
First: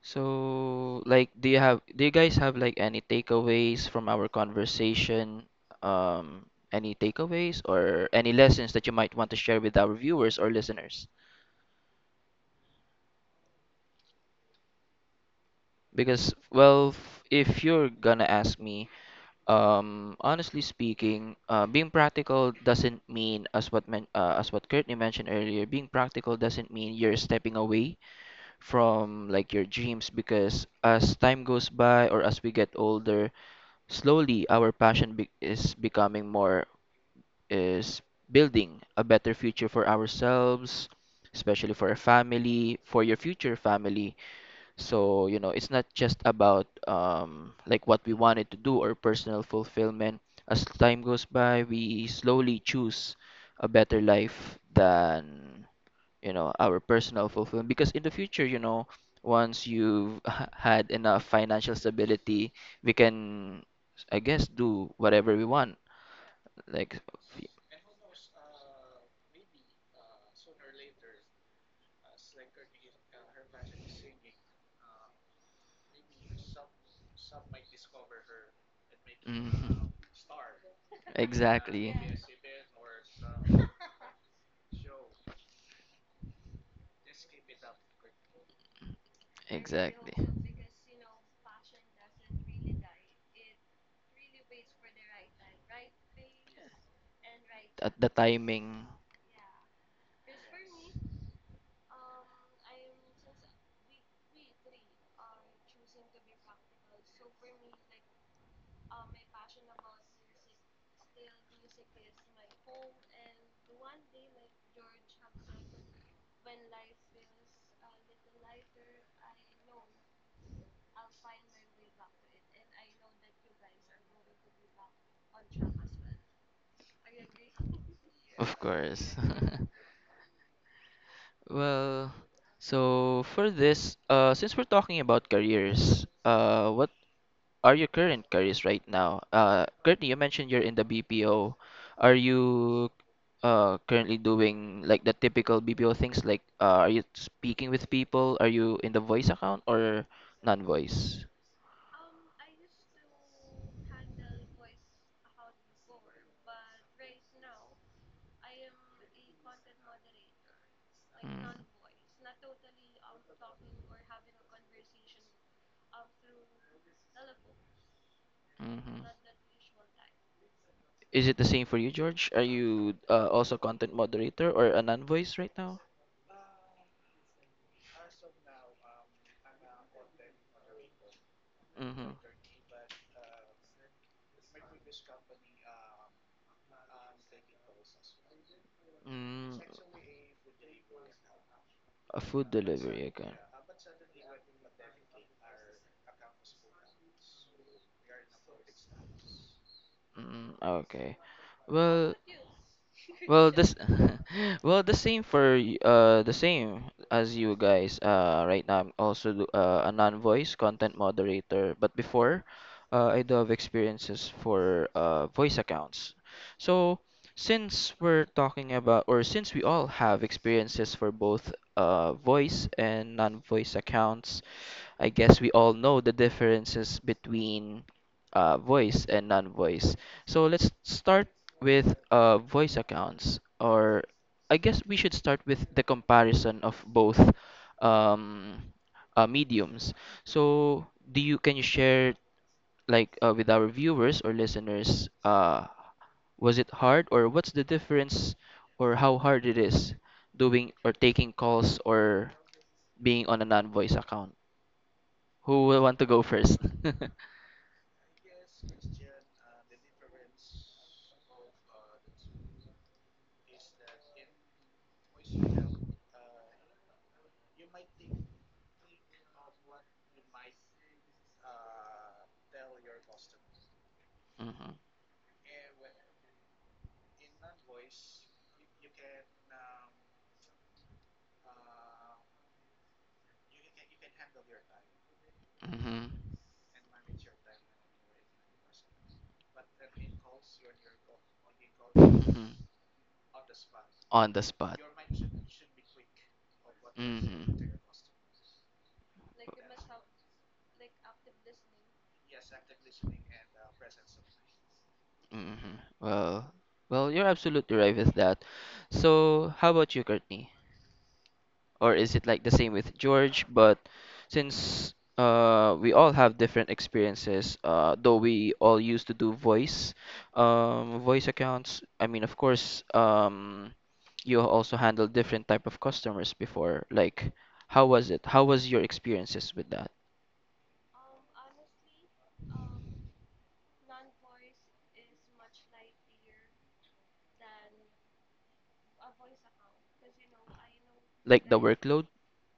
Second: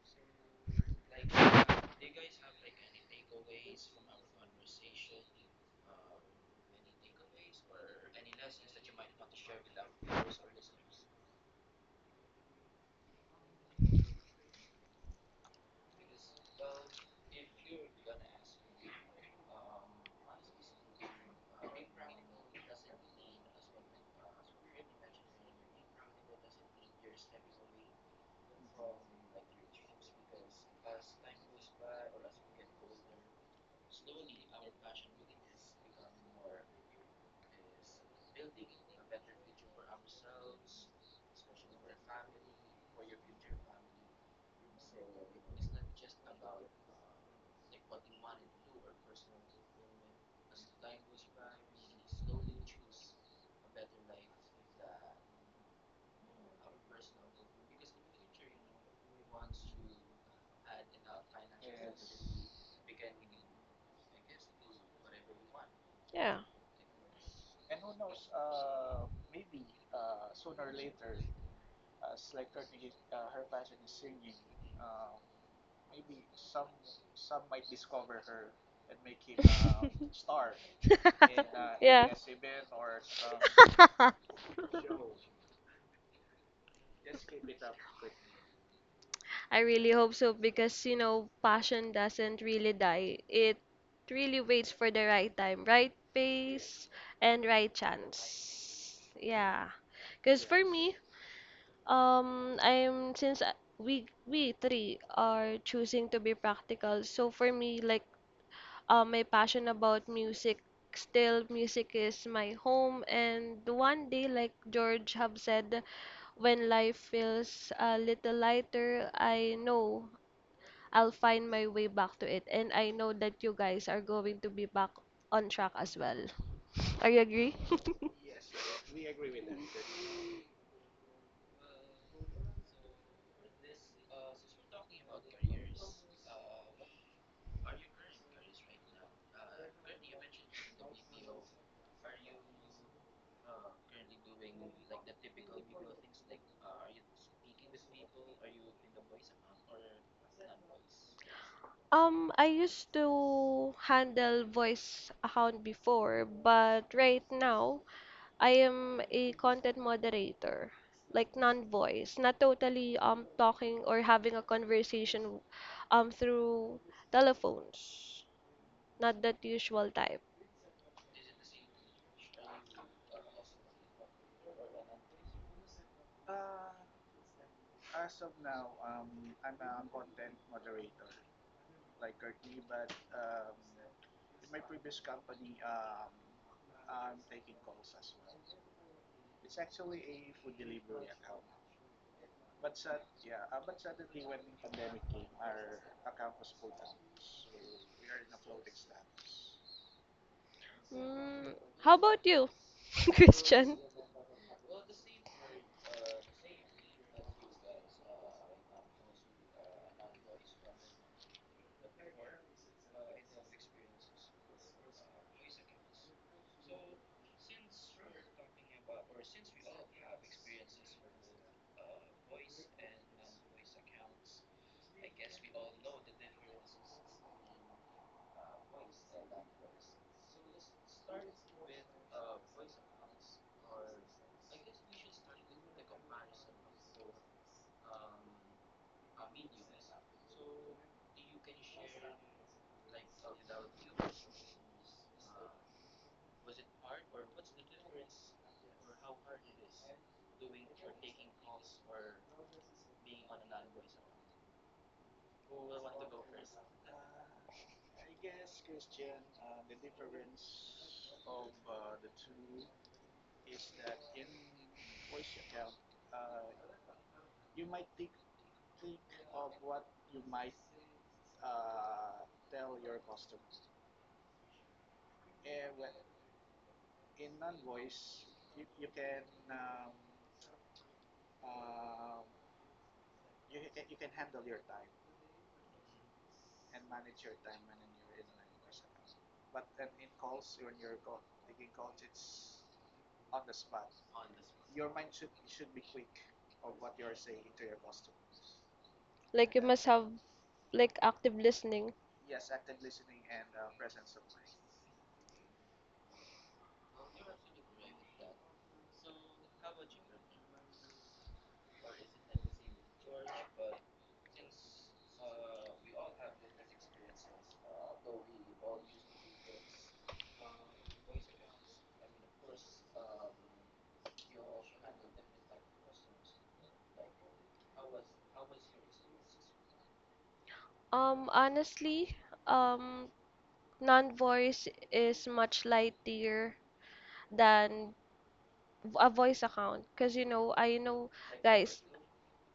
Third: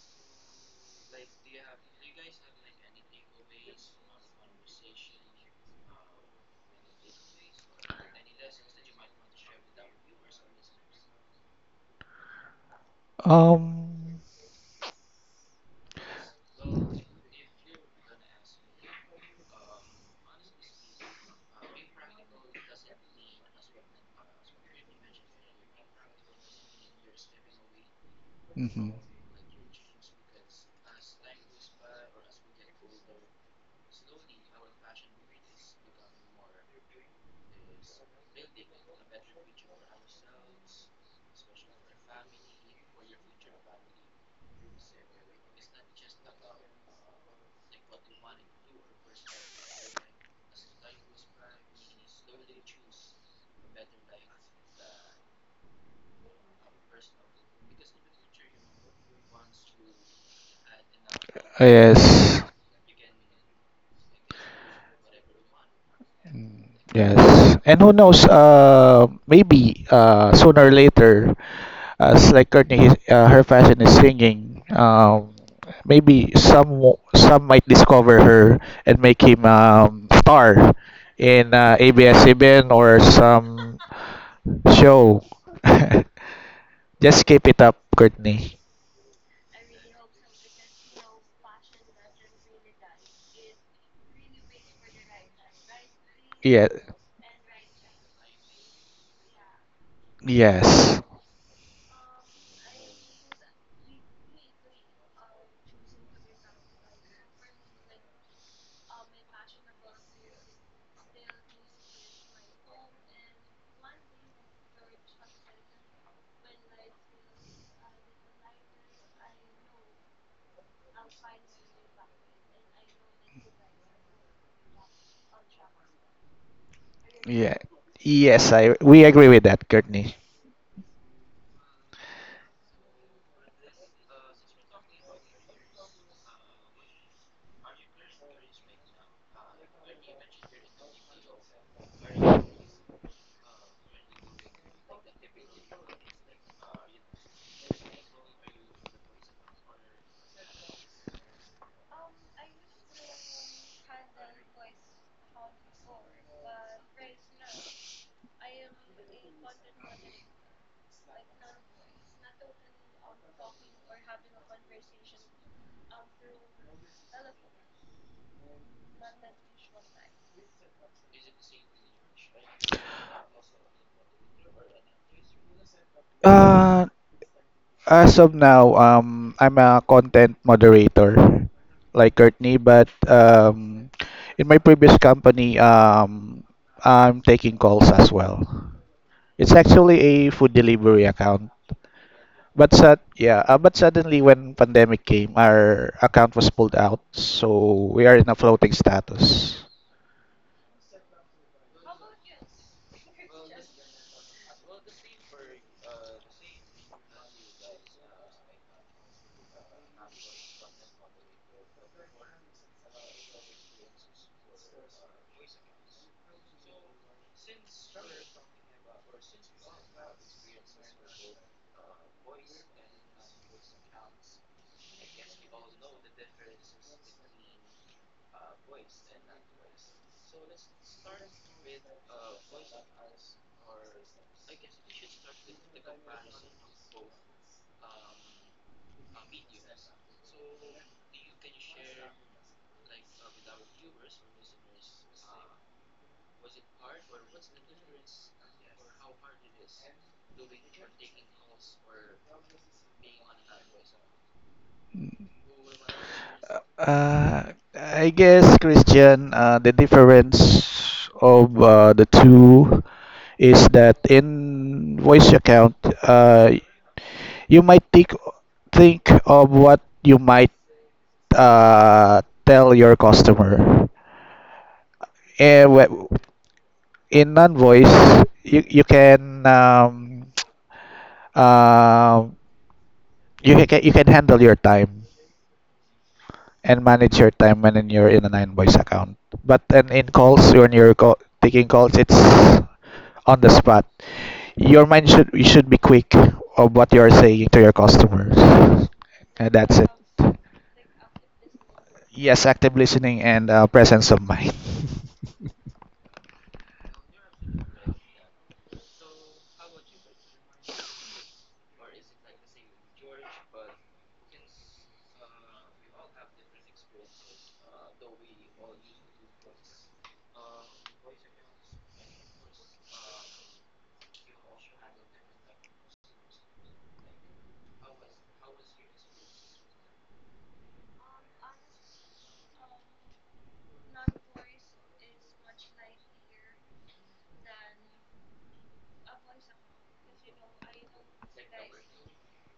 [SPEAKER 2] So, like, do you guys have like any takeaways from our conversation? Um, any takeaways or any lessons that you might want to share with our viewers or listeners?
[SPEAKER 3] Um,
[SPEAKER 2] Because, well, if you're gonna ask me, honestly speaking, being practical doesn't mean, as what Courtney mentioned earlier, being practical doesn't mean you're stepping away
[SPEAKER 3] mhm.
[SPEAKER 2] from like your dreams, because as time goes by or as we get older, slowly, our passion is becoming more is building a better future for ourselves, especially for our family, for your future family. So, you know, it's not just about like what we wanted to do or personal fulfillment. As time goes by, we slowly choose a better life than, you know, our personal fulfillment, because in the future, you know, once you've had enough financial
[SPEAKER 3] Yes.
[SPEAKER 2] stability, we can, I guess, do whatever we want,
[SPEAKER 1] Yeah.
[SPEAKER 3] Mm,
[SPEAKER 2] like
[SPEAKER 3] yes,
[SPEAKER 2] f-
[SPEAKER 3] and who knows? Maybe sooner or later, as like Courtney, her fashion is singing. Maybe some might discover her and make him
[SPEAKER 2] Mhm.
[SPEAKER 3] star in
[SPEAKER 2] Exactly.
[SPEAKER 1] Yeah.
[SPEAKER 3] ABS-CBN or some show. Just keep it up, Courtney.
[SPEAKER 1] I really hope
[SPEAKER 2] Exactly,
[SPEAKER 1] so, because you know passion doesn't really die. It really waits for the right time, right
[SPEAKER 3] Yeah,
[SPEAKER 1] pace, and right
[SPEAKER 2] at the timing.
[SPEAKER 1] chance. Yeah. Because for me,
[SPEAKER 3] yes.
[SPEAKER 1] I'm since we three are choosing to be practical. So for me, like my passion about music. Still, music is my home, and one day, like George have said, when life feels a little lighter, I know I'll find my way back to it, and I know that you guys are going to be back on track as well. Are you agree?
[SPEAKER 3] Yeah.
[SPEAKER 2] Of
[SPEAKER 3] Yes, I we
[SPEAKER 2] course.
[SPEAKER 3] agree with that, Courtney.
[SPEAKER 2] Well, so for this, since we're talking about careers, what are your current careers right now? Currently, you mentioned you're in the BPO. Are you currently doing like the typical BPO things? Like, are you speaking with people? Are you in the voice account or non-voice?
[SPEAKER 1] I used to handle voice account before, but right now I am a content moderator, like
[SPEAKER 2] Mm,
[SPEAKER 1] non-voice, not totally talking or having a conversation through telephones,
[SPEAKER 2] mhm.
[SPEAKER 1] not that usual type.
[SPEAKER 2] Is it the same for you, George? Are you also content moderator or a non-voice right now?
[SPEAKER 3] Uh, as of now, I'm a content moderator,
[SPEAKER 2] Mm-hmm.
[SPEAKER 3] like Courtney, but in my previous company, I'm taking calls as well. It's
[SPEAKER 2] Mm,
[SPEAKER 3] actually a food delivery account,
[SPEAKER 2] a food
[SPEAKER 3] but sud
[SPEAKER 2] delivery, okay.
[SPEAKER 3] yeah, uh, but suddenly when pandemic came, our account was pulled out, so we are in a floating status.
[SPEAKER 2] Mm, okay.
[SPEAKER 1] Mm, how
[SPEAKER 2] Well,
[SPEAKER 1] about you,
[SPEAKER 2] well this
[SPEAKER 1] Christian?
[SPEAKER 2] well the same for the same as you guys. Right now I'm also a non-voice content moderator, but before, I do have experiences for voice accounts. So since we're talking about, or since we all have experiences for both voice and non-voice accounts, I guess we all know the differences between voice and non-voice. So let's start with voice accounts, or I guess we should start with the comparison of both um, mediums. So do you can you share like with our viewers or listeners, was it hard, or what's the difference, or how hard it is doing or taking calls or being on a non-voice account? Who will want to go first?
[SPEAKER 3] Uh, I guess, Christian, the difference of the two is that in voice account, uh, you might think of what you might tell your customer.
[SPEAKER 2] Mhm.
[SPEAKER 3] And in non-voice, uh, you can handle your time
[SPEAKER 2] hmm
[SPEAKER 3] and manage your time when you're in a nine boys account. But then in calls, taking calls, it's
[SPEAKER 2] hmm
[SPEAKER 3] on the spot.
[SPEAKER 2] On the spot.
[SPEAKER 3] You should be quick of what you're saying to
[SPEAKER 2] Mm-hmm.
[SPEAKER 3] your customers,
[SPEAKER 1] Like
[SPEAKER 3] and
[SPEAKER 1] you
[SPEAKER 3] that's
[SPEAKER 1] must
[SPEAKER 3] it.
[SPEAKER 1] have like active listening.
[SPEAKER 3] Yes, active listening and presence of mind.
[SPEAKER 2] Mm-hmm. Well, well, you're absolutely right with that. So, how about you, Courtney? Or is it like the same with George? But since we all have different experiences, though we all used to do voice, voice accounts. I mean, of course, you also handle different type of customers before. Like, how was it? How was your experiences with that?
[SPEAKER 1] Honestly, um, non-voice is much lighter than a voice account, cause you know I know
[SPEAKER 2] Like the
[SPEAKER 1] guys.
[SPEAKER 2] workload?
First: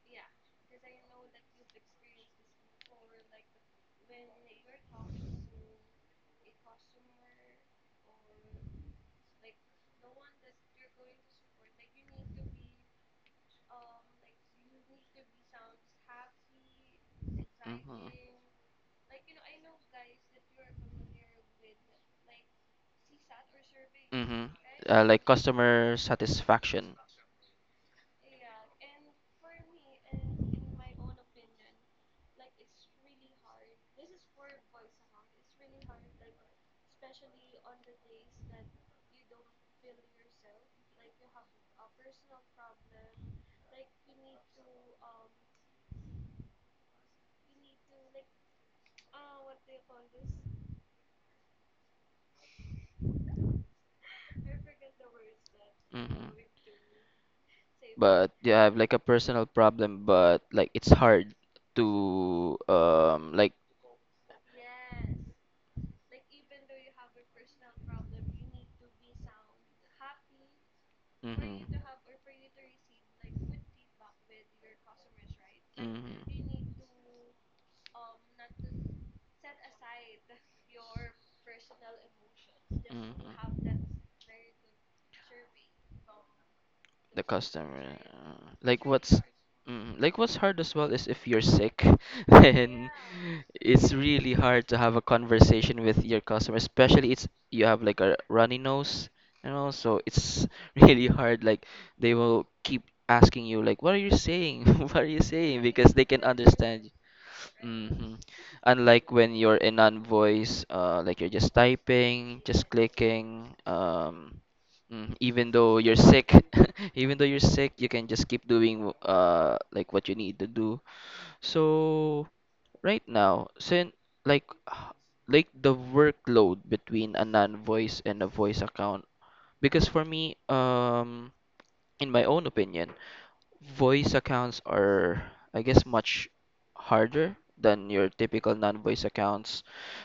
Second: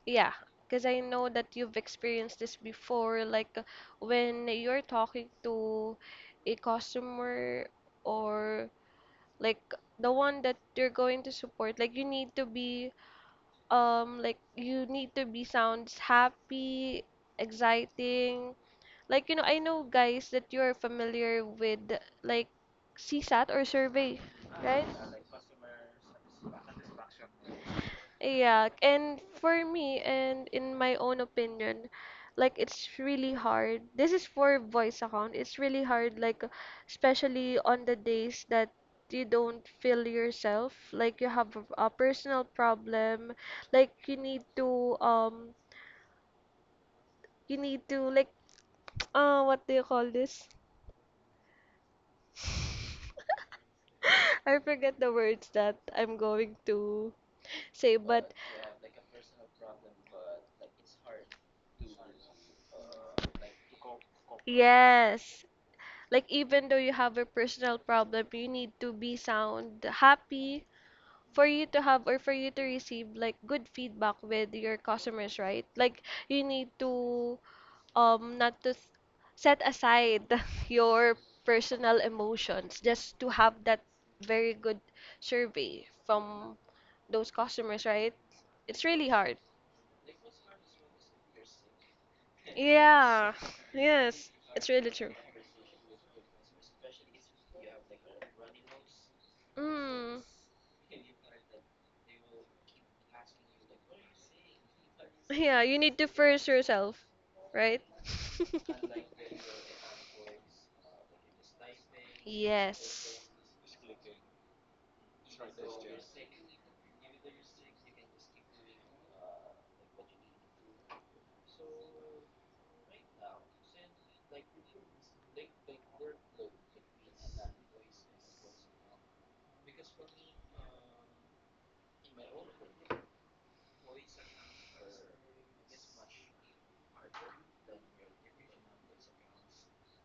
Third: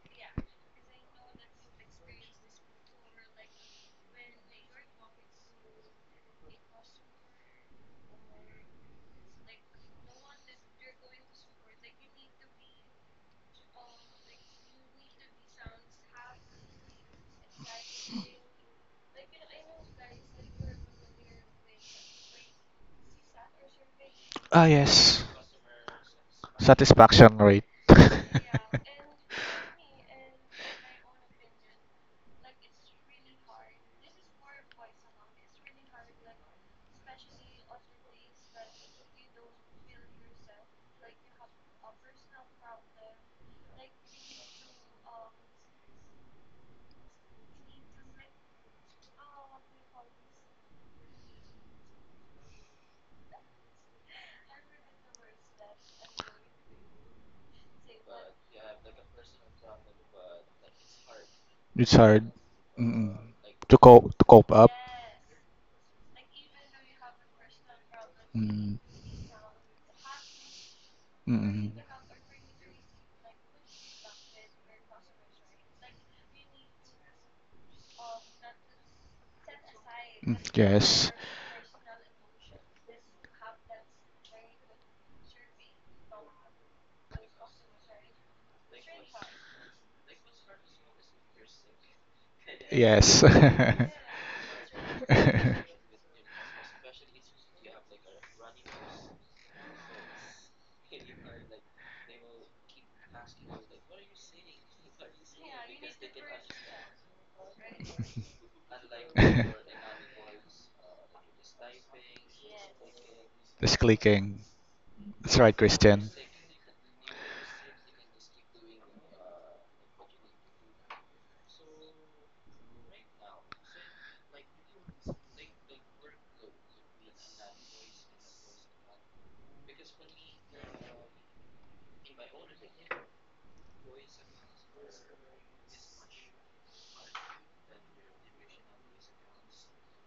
[SPEAKER 1] Yeah, because I know that you've experienced this before, like when you're talking to a customer or like the one that you're going to support, like you need to be like you need to be sounds happy,
[SPEAKER 2] Mm-hmm.
[SPEAKER 1] exciting. Like you know, I know guys that you're familiar with like CSAT or survey,
[SPEAKER 2] Mm-hmm.
[SPEAKER 3] Ah,
[SPEAKER 1] right?
[SPEAKER 3] yes.
[SPEAKER 2] Like customer satisfaction.
[SPEAKER 3] Satisfaction rate.
[SPEAKER 1] Yeah, and for me, and in my own opinion, like it's really hard. This is for voice account. It's really hard, like especially on the days that you don't feel yourself, like you have a personal problem, like you need to like what do you call this? I forget the words that I'm
[SPEAKER 2] Mm-hmm.
[SPEAKER 1] going to say,
[SPEAKER 2] But
[SPEAKER 1] but
[SPEAKER 2] yeah, I have like a personal problem, but like it's hard
[SPEAKER 3] It's really hard.
[SPEAKER 2] to
[SPEAKER 3] Mm-mm.
[SPEAKER 2] like
[SPEAKER 3] To cope up.
[SPEAKER 1] yes, like, even though you have a personal problem, you need
[SPEAKER 3] Mm.
[SPEAKER 1] to be sound, happy for you
[SPEAKER 3] Mm.
[SPEAKER 2] mhm.
[SPEAKER 1] to have or for you to receive like good feedback with your customers, right? Like, you need
[SPEAKER 2] Mhm.
[SPEAKER 1] to not to set aside
[SPEAKER 3] Mm, yes.
[SPEAKER 1] your personal emotions
[SPEAKER 2] Mhm.
[SPEAKER 1] just to have that very good survey from
[SPEAKER 2] the
[SPEAKER 1] those customers,
[SPEAKER 2] customer.
[SPEAKER 1] right?
[SPEAKER 2] Like
[SPEAKER 1] It's really
[SPEAKER 2] what's
[SPEAKER 1] hard.
[SPEAKER 2] like what's hard as well is if you're sick, then
[SPEAKER 3] Yes.
[SPEAKER 1] Yeah,
[SPEAKER 2] it's
[SPEAKER 1] yes,
[SPEAKER 2] really hard
[SPEAKER 1] it's
[SPEAKER 2] to
[SPEAKER 1] really
[SPEAKER 2] have a
[SPEAKER 1] true.
[SPEAKER 2] conversation with your customer, especially it's you have like a runny nose, so
[SPEAKER 1] Mm.
[SPEAKER 2] it's really hard. Like they will keep asking you like, "What are you saying? What are you
[SPEAKER 1] Yeah,
[SPEAKER 2] saying?"
[SPEAKER 1] you
[SPEAKER 2] Because
[SPEAKER 1] need
[SPEAKER 2] they
[SPEAKER 1] to
[SPEAKER 2] can
[SPEAKER 1] first
[SPEAKER 2] understand you.
[SPEAKER 1] yourself, right?
[SPEAKER 2] Mm-hmm. Unlike when you're in non-voice, like you're just typing, just
[SPEAKER 1] Yes.
[SPEAKER 2] clicking,
[SPEAKER 3] Just clicking.
[SPEAKER 2] Mm,
[SPEAKER 3] That's
[SPEAKER 2] even
[SPEAKER 3] right,
[SPEAKER 2] though you're
[SPEAKER 3] Christian.
[SPEAKER 2] sick, even though you're sick, you can just keep doing like what you need to do. So right now, since like h- like the workload between a non-voice and a voice account, because for me, in my own opinion, voice accounts are I guess much harder than your typical non-voice accounts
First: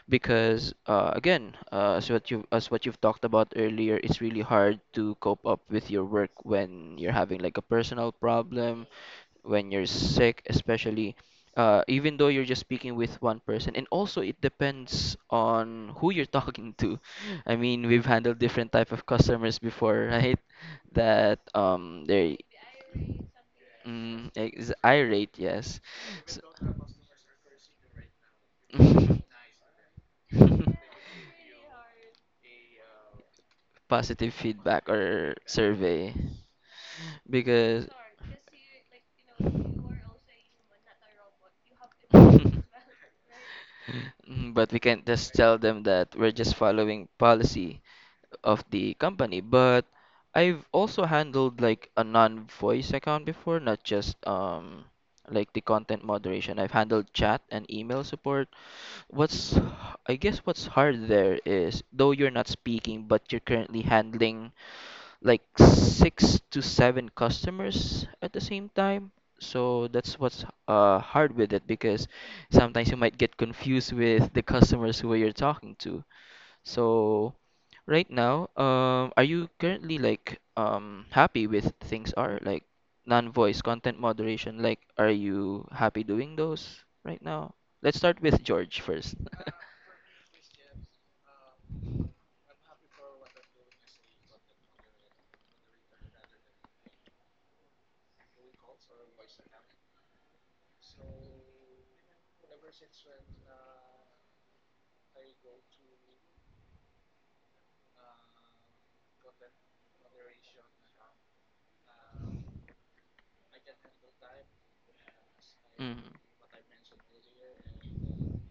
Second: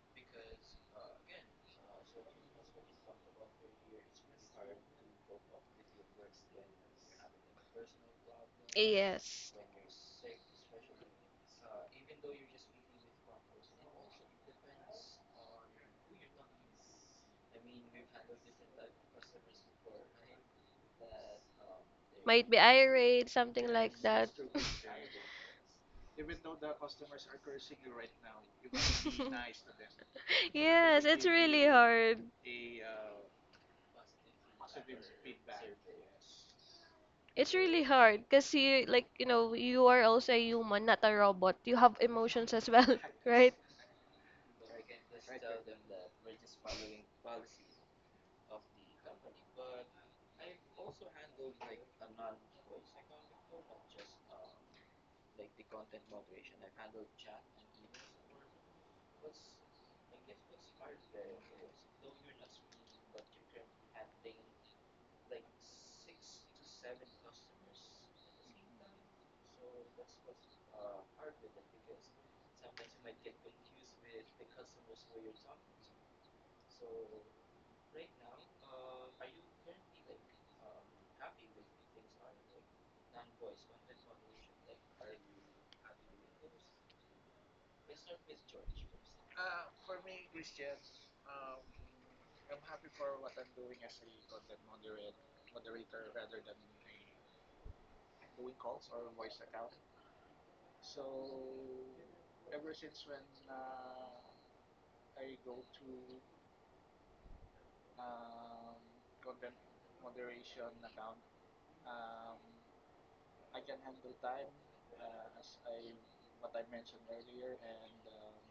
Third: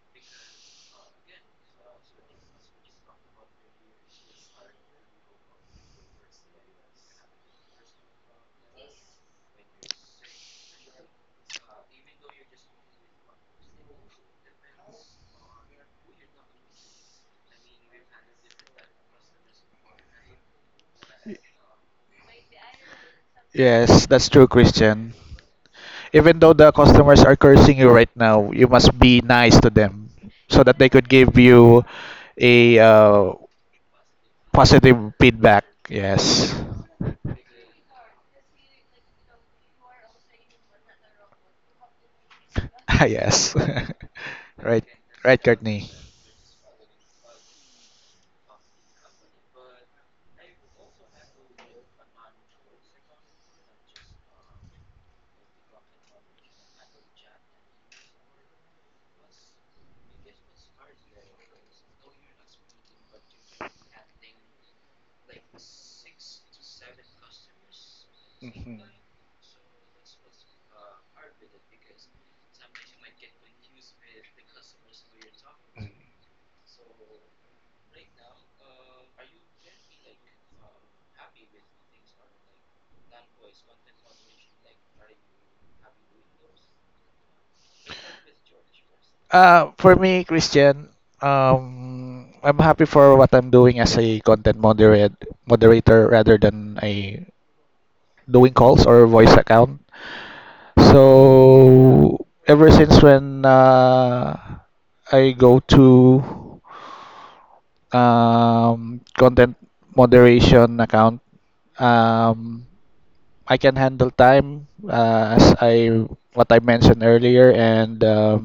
[SPEAKER 2] because again, as what you've talked about earlier, it's really hard to cope up with your work when you're having like a personal problem,
[SPEAKER 1] Yes.
[SPEAKER 2] when you're sick, especially even though you're just speaking with one person. And also, it depends on who you're talking to. I mean, we've handled different type of customers before, right? That they
[SPEAKER 1] Might be irate, something like
[SPEAKER 3] Yes,
[SPEAKER 1] that.
[SPEAKER 3] that's true, Christian.
[SPEAKER 2] irate, yes.
[SPEAKER 3] Even
[SPEAKER 2] So-
[SPEAKER 3] though the customers are cursing you right now, you must be nice to them so that they
[SPEAKER 1] Yes,
[SPEAKER 3] could
[SPEAKER 1] it's
[SPEAKER 3] give
[SPEAKER 1] really
[SPEAKER 3] you
[SPEAKER 1] hard.
[SPEAKER 3] a
[SPEAKER 2] positive feedback
[SPEAKER 3] positive
[SPEAKER 2] or
[SPEAKER 3] feedback.
[SPEAKER 2] survey
[SPEAKER 3] Yes.
[SPEAKER 1] It's really
[SPEAKER 2] because
[SPEAKER 1] hard cause you like you know you are also a human, not a robot. You have emotions as well, right?
[SPEAKER 3] Yes.
[SPEAKER 2] Mm, but we
[SPEAKER 3] Right,
[SPEAKER 2] can't just
[SPEAKER 3] right,
[SPEAKER 2] tell them
[SPEAKER 3] Courtney.
[SPEAKER 2] that we're just following policy of the company. But I've also handled like a non-voice account before, not just like the content moderation. I've handled chat and email support. What's h- I guess what's hard there is though you're not speaking, but you're currently handling like six to seven customers at the same
[SPEAKER 3] Mhm.
[SPEAKER 2] time. So that's what's hard with it because sometimes you might get confused with the customers who you're talking to. So right now, are you currently like happy with things are like non-voice content moderation? Like, are you happy doing those right now? Let's start with George first.
[SPEAKER 3] For me, Christian, I'm happy for what I'm doing as a moderator rather than a doing calls or voice account. So ever since when I go to content moderation account, um, I can handle time as I
[SPEAKER 2] Mhm.
[SPEAKER 3] what I mentioned earlier, and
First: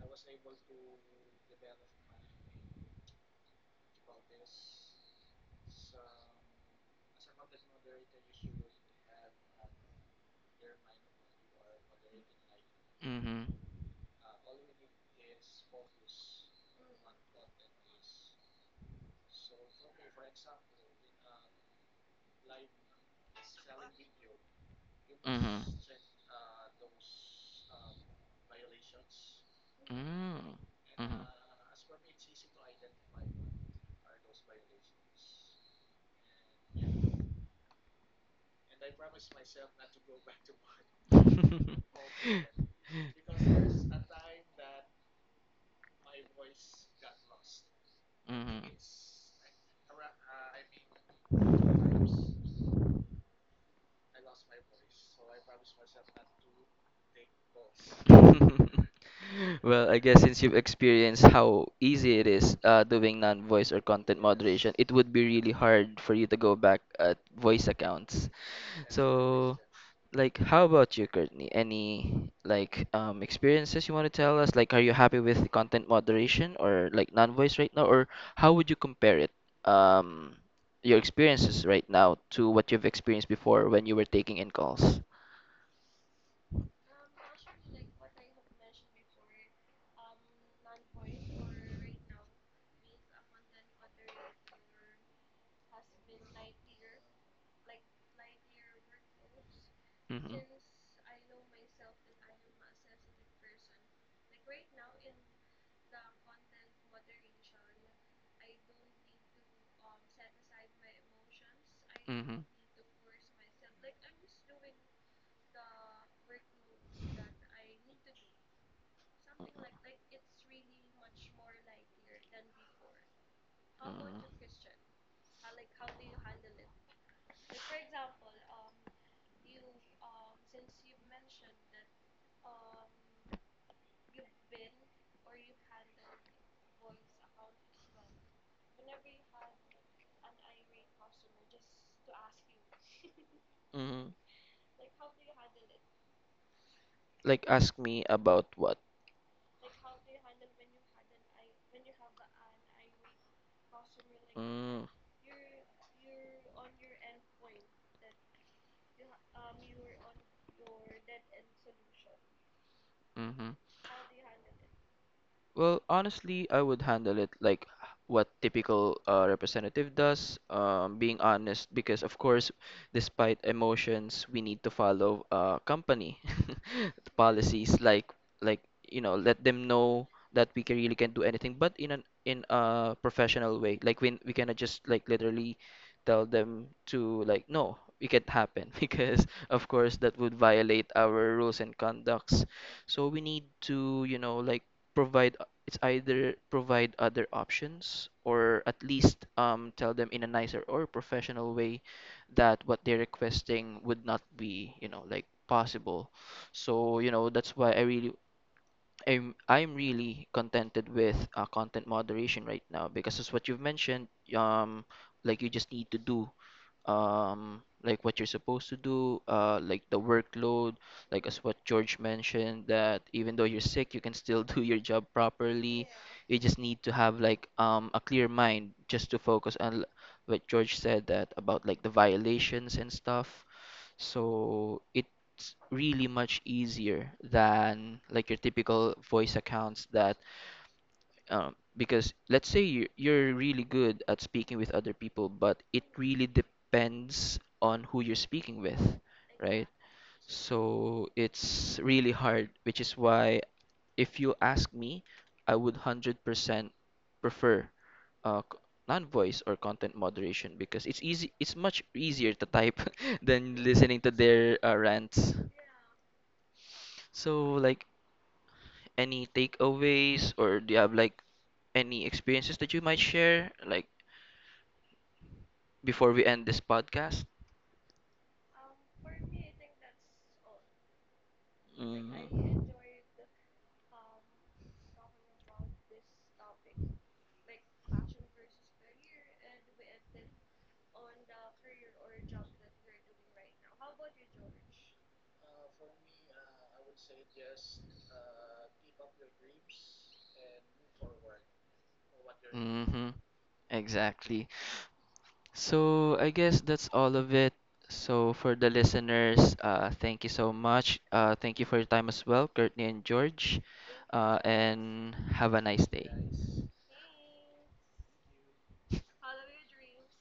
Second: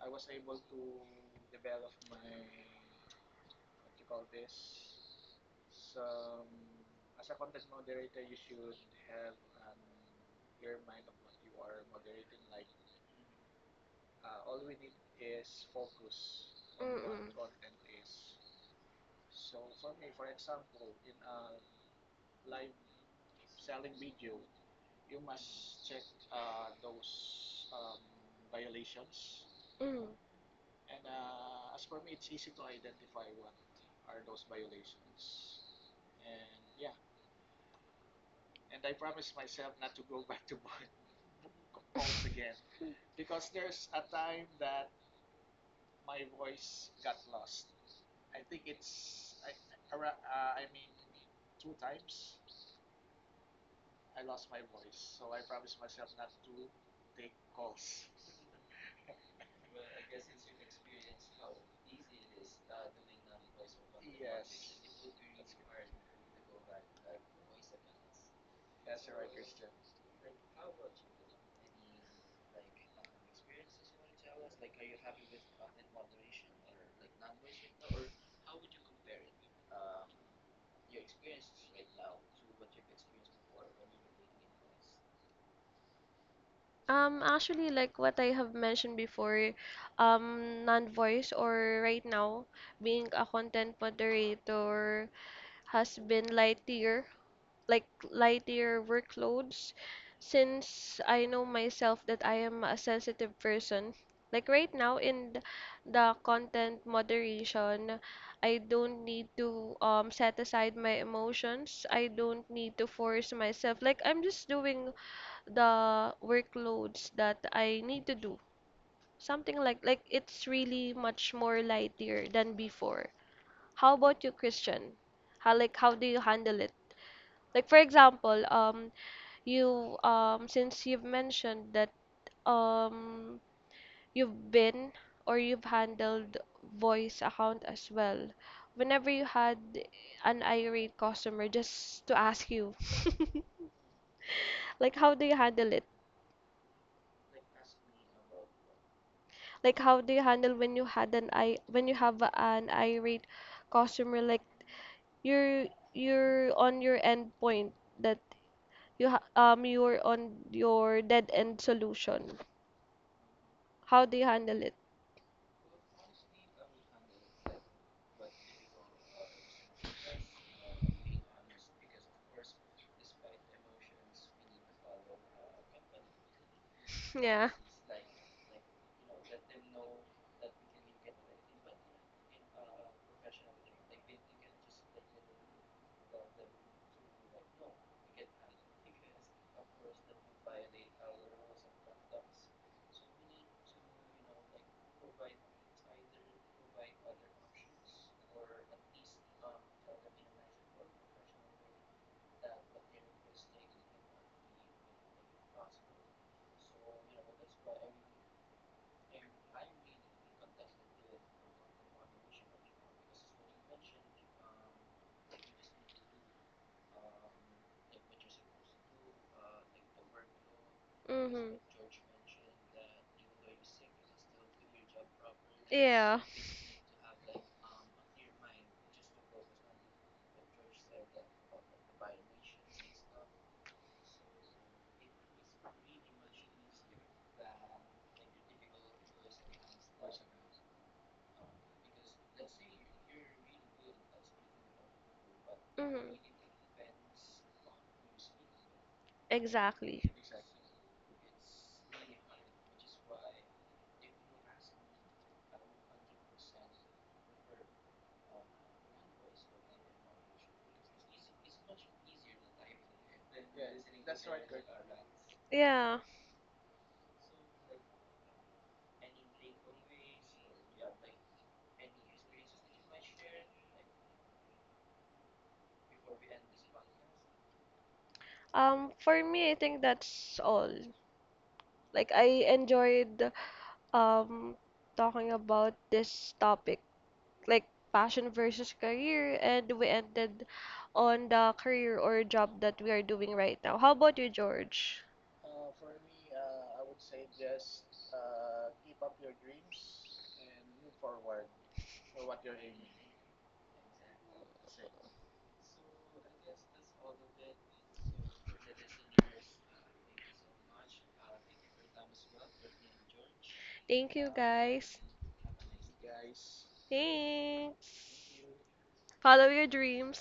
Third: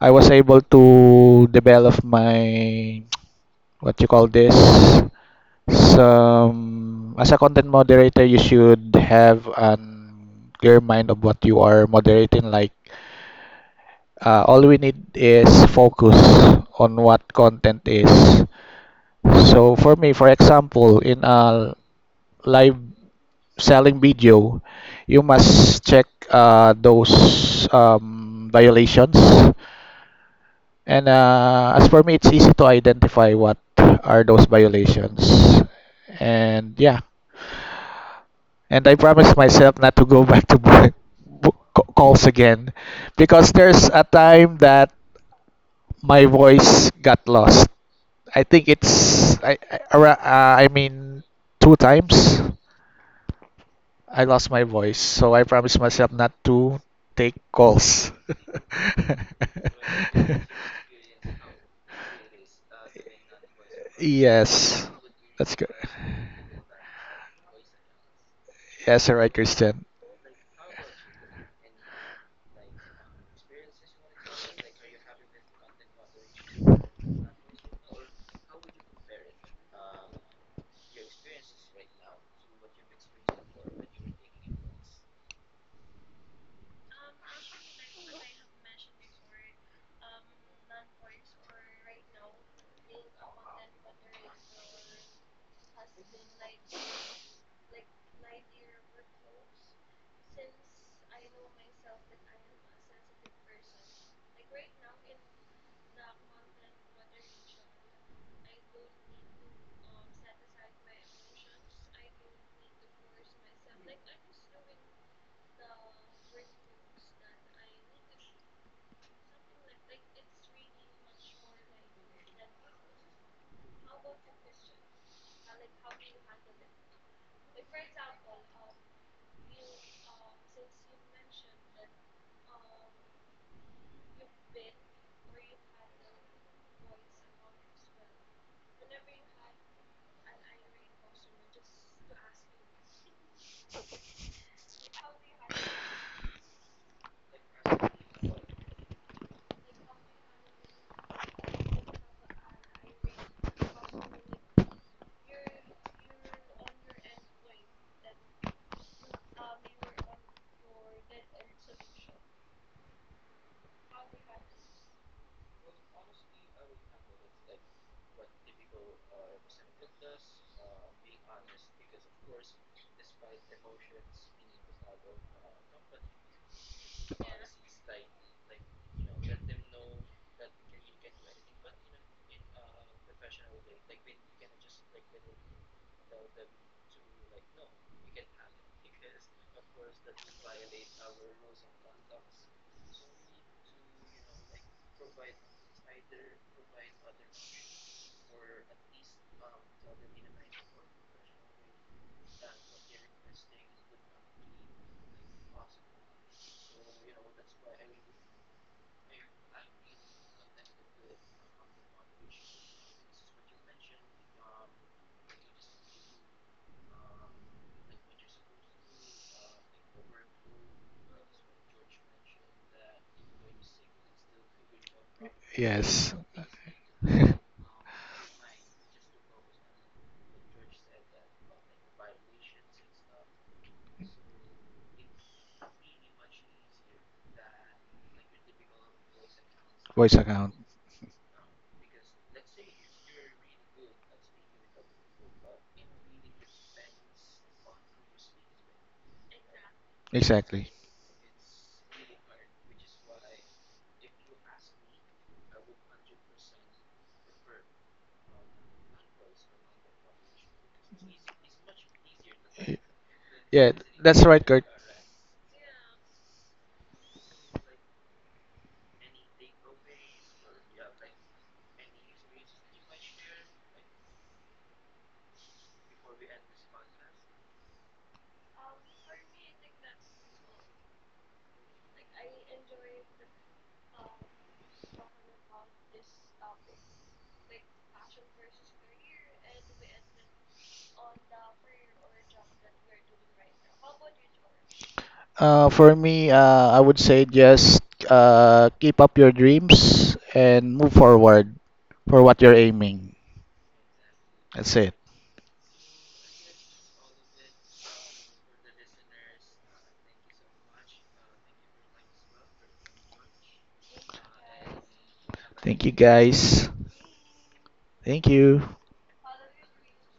[SPEAKER 3] I was able to develop my what you call this. Some As a content moderator, you should have an clear mind of what you are moderating. Like
[SPEAKER 2] Mhm.
[SPEAKER 3] all we need is focus on what
[SPEAKER 1] Mm-mm.
[SPEAKER 3] content is. So for me, for example, in a live selling video, you
[SPEAKER 2] Mhm.
[SPEAKER 3] must check those violations.
[SPEAKER 1] Mm.
[SPEAKER 2] Mm.
[SPEAKER 3] And
[SPEAKER 2] Mhm.
[SPEAKER 3] as for me, it's easy to identify what are those violations. And yeah, and I promised myself not to go back to bu- calls again because there's a time that my voice got lost. I think it's I, ara- I mean two times. I
[SPEAKER 2] Mhm.
[SPEAKER 3] lost my voice, so I promised myself not to take calls.
[SPEAKER 2] Well, I guess since you've experienced how easy it is doing non-voice or content moderation,
[SPEAKER 3] Yes,
[SPEAKER 2] it would be really
[SPEAKER 3] that's good.
[SPEAKER 2] hard for you to go back at voice accounts.
[SPEAKER 3] Yes, all right,
[SPEAKER 2] So,
[SPEAKER 3] Christian.
[SPEAKER 2] like, how about you, Courtney? Any like experiences you want to tell us? Like, are you happy with the content moderation or like non-voice right now, or how would you compare it? Um, your experiences right now to what you've experienced before when you were taking in calls.
[SPEAKER 1] Actually, like what I have mentioned before, non-voice or right now being a content moderator has been lightier, like lighter workloads,
[SPEAKER 2] Hmm.
[SPEAKER 1] since I know myself that I am a sensitive person. Like right now in the content moderation, I don't need to set aside my emotions. I
[SPEAKER 2] Hmm.
[SPEAKER 1] don't need to force myself. Like I'm just doing the workloads that I need to do. Something like it's really much more lighter than before. How about you,
[SPEAKER 2] Mm-hmm.
[SPEAKER 1] Christian? How like how do you handle it? Like for example, you since you've mentioned that um you've been or you've handled voice account as well. Whenever you had an irate customer, just to ask you,
[SPEAKER 2] Mm-hmm.
[SPEAKER 1] like how do you handle it?
[SPEAKER 2] Like ask me about what?
[SPEAKER 1] Like how do you handle when you had an I when you have an irate customer? Like
[SPEAKER 2] Mm-hmm.
[SPEAKER 1] you're you're on your end point that you're on your dead end solution.
[SPEAKER 2] Mm-hmm.
[SPEAKER 1] How do you handle it?
[SPEAKER 2] Well, honestly, I would handle it like what typical representative does, being honest, because of course, despite emotions, we need to follow company
[SPEAKER 1] Yeah.
[SPEAKER 2] policies, like like you know, let them know that we can really can't do anything, but in an in a professional way, like when we cannot just like literally tell them to like no, it can't happen because of course that would violate our rules and conducts. So we need to, you know, like provide — it's either provide other options or at least tell them in a nicer or professional way that what they're requesting would not be, you know, like possible, so you know that's why I'm really contented with content moderation right now because as what you've mentioned, um like you just need to do like what you're supposed to do, like the workload, like as
[SPEAKER 1] Mhm.
[SPEAKER 2] what George mentioned, that even though you're sick, you can still do your job properly.
[SPEAKER 3] Yes,
[SPEAKER 1] Yeah.
[SPEAKER 2] You just need to have like a clear mind just to focus on what George said that about like the violations and stuff. So it's really much easier than like your typical voice accounts
[SPEAKER 3] voice
[SPEAKER 2] that
[SPEAKER 3] account.
[SPEAKER 2] because let's say you're really good at speaking with other people, but it really
[SPEAKER 1] Mhm.
[SPEAKER 2] depends on who you're speaking with, right?
[SPEAKER 1] Exactly.
[SPEAKER 3] Exactly.
[SPEAKER 2] So it's really hard, which is why if you ask me, I would 100% prefer uh, c- non-voice or content moderation because it's easy, it's much easier to type than
[SPEAKER 3] Yeah,
[SPEAKER 2] listening to
[SPEAKER 3] that's right,
[SPEAKER 2] their
[SPEAKER 3] Kurt.
[SPEAKER 2] rants.
[SPEAKER 1] Yeah.
[SPEAKER 2] So like any takeaways or do you have like any experiences that you might share like before we end this podcast?
[SPEAKER 1] For me, I think that's all. Like, I
[SPEAKER 2] Mm-hmm.
[SPEAKER 1] enjoyed um talking about this topic, like passion versus career, and we ended on the career or job that we are doing right now. How about you, George?
[SPEAKER 3] For me, I would say just keep up your dreams and move forward for what you're
[SPEAKER 2] Mm-hmm.
[SPEAKER 3] aiming.
[SPEAKER 2] Exactly.
[SPEAKER 3] That's it.
[SPEAKER 2] So I guess that's all of it. So for the listeners, thank you so much. Thank you for your time as well, Courtney and George.
[SPEAKER 1] Thank you, guys.
[SPEAKER 2] And have a nice
[SPEAKER 3] Thank you,
[SPEAKER 2] day.
[SPEAKER 3] guys.
[SPEAKER 1] Thanks.
[SPEAKER 3] Thank you.
[SPEAKER 1] Follow your dreams.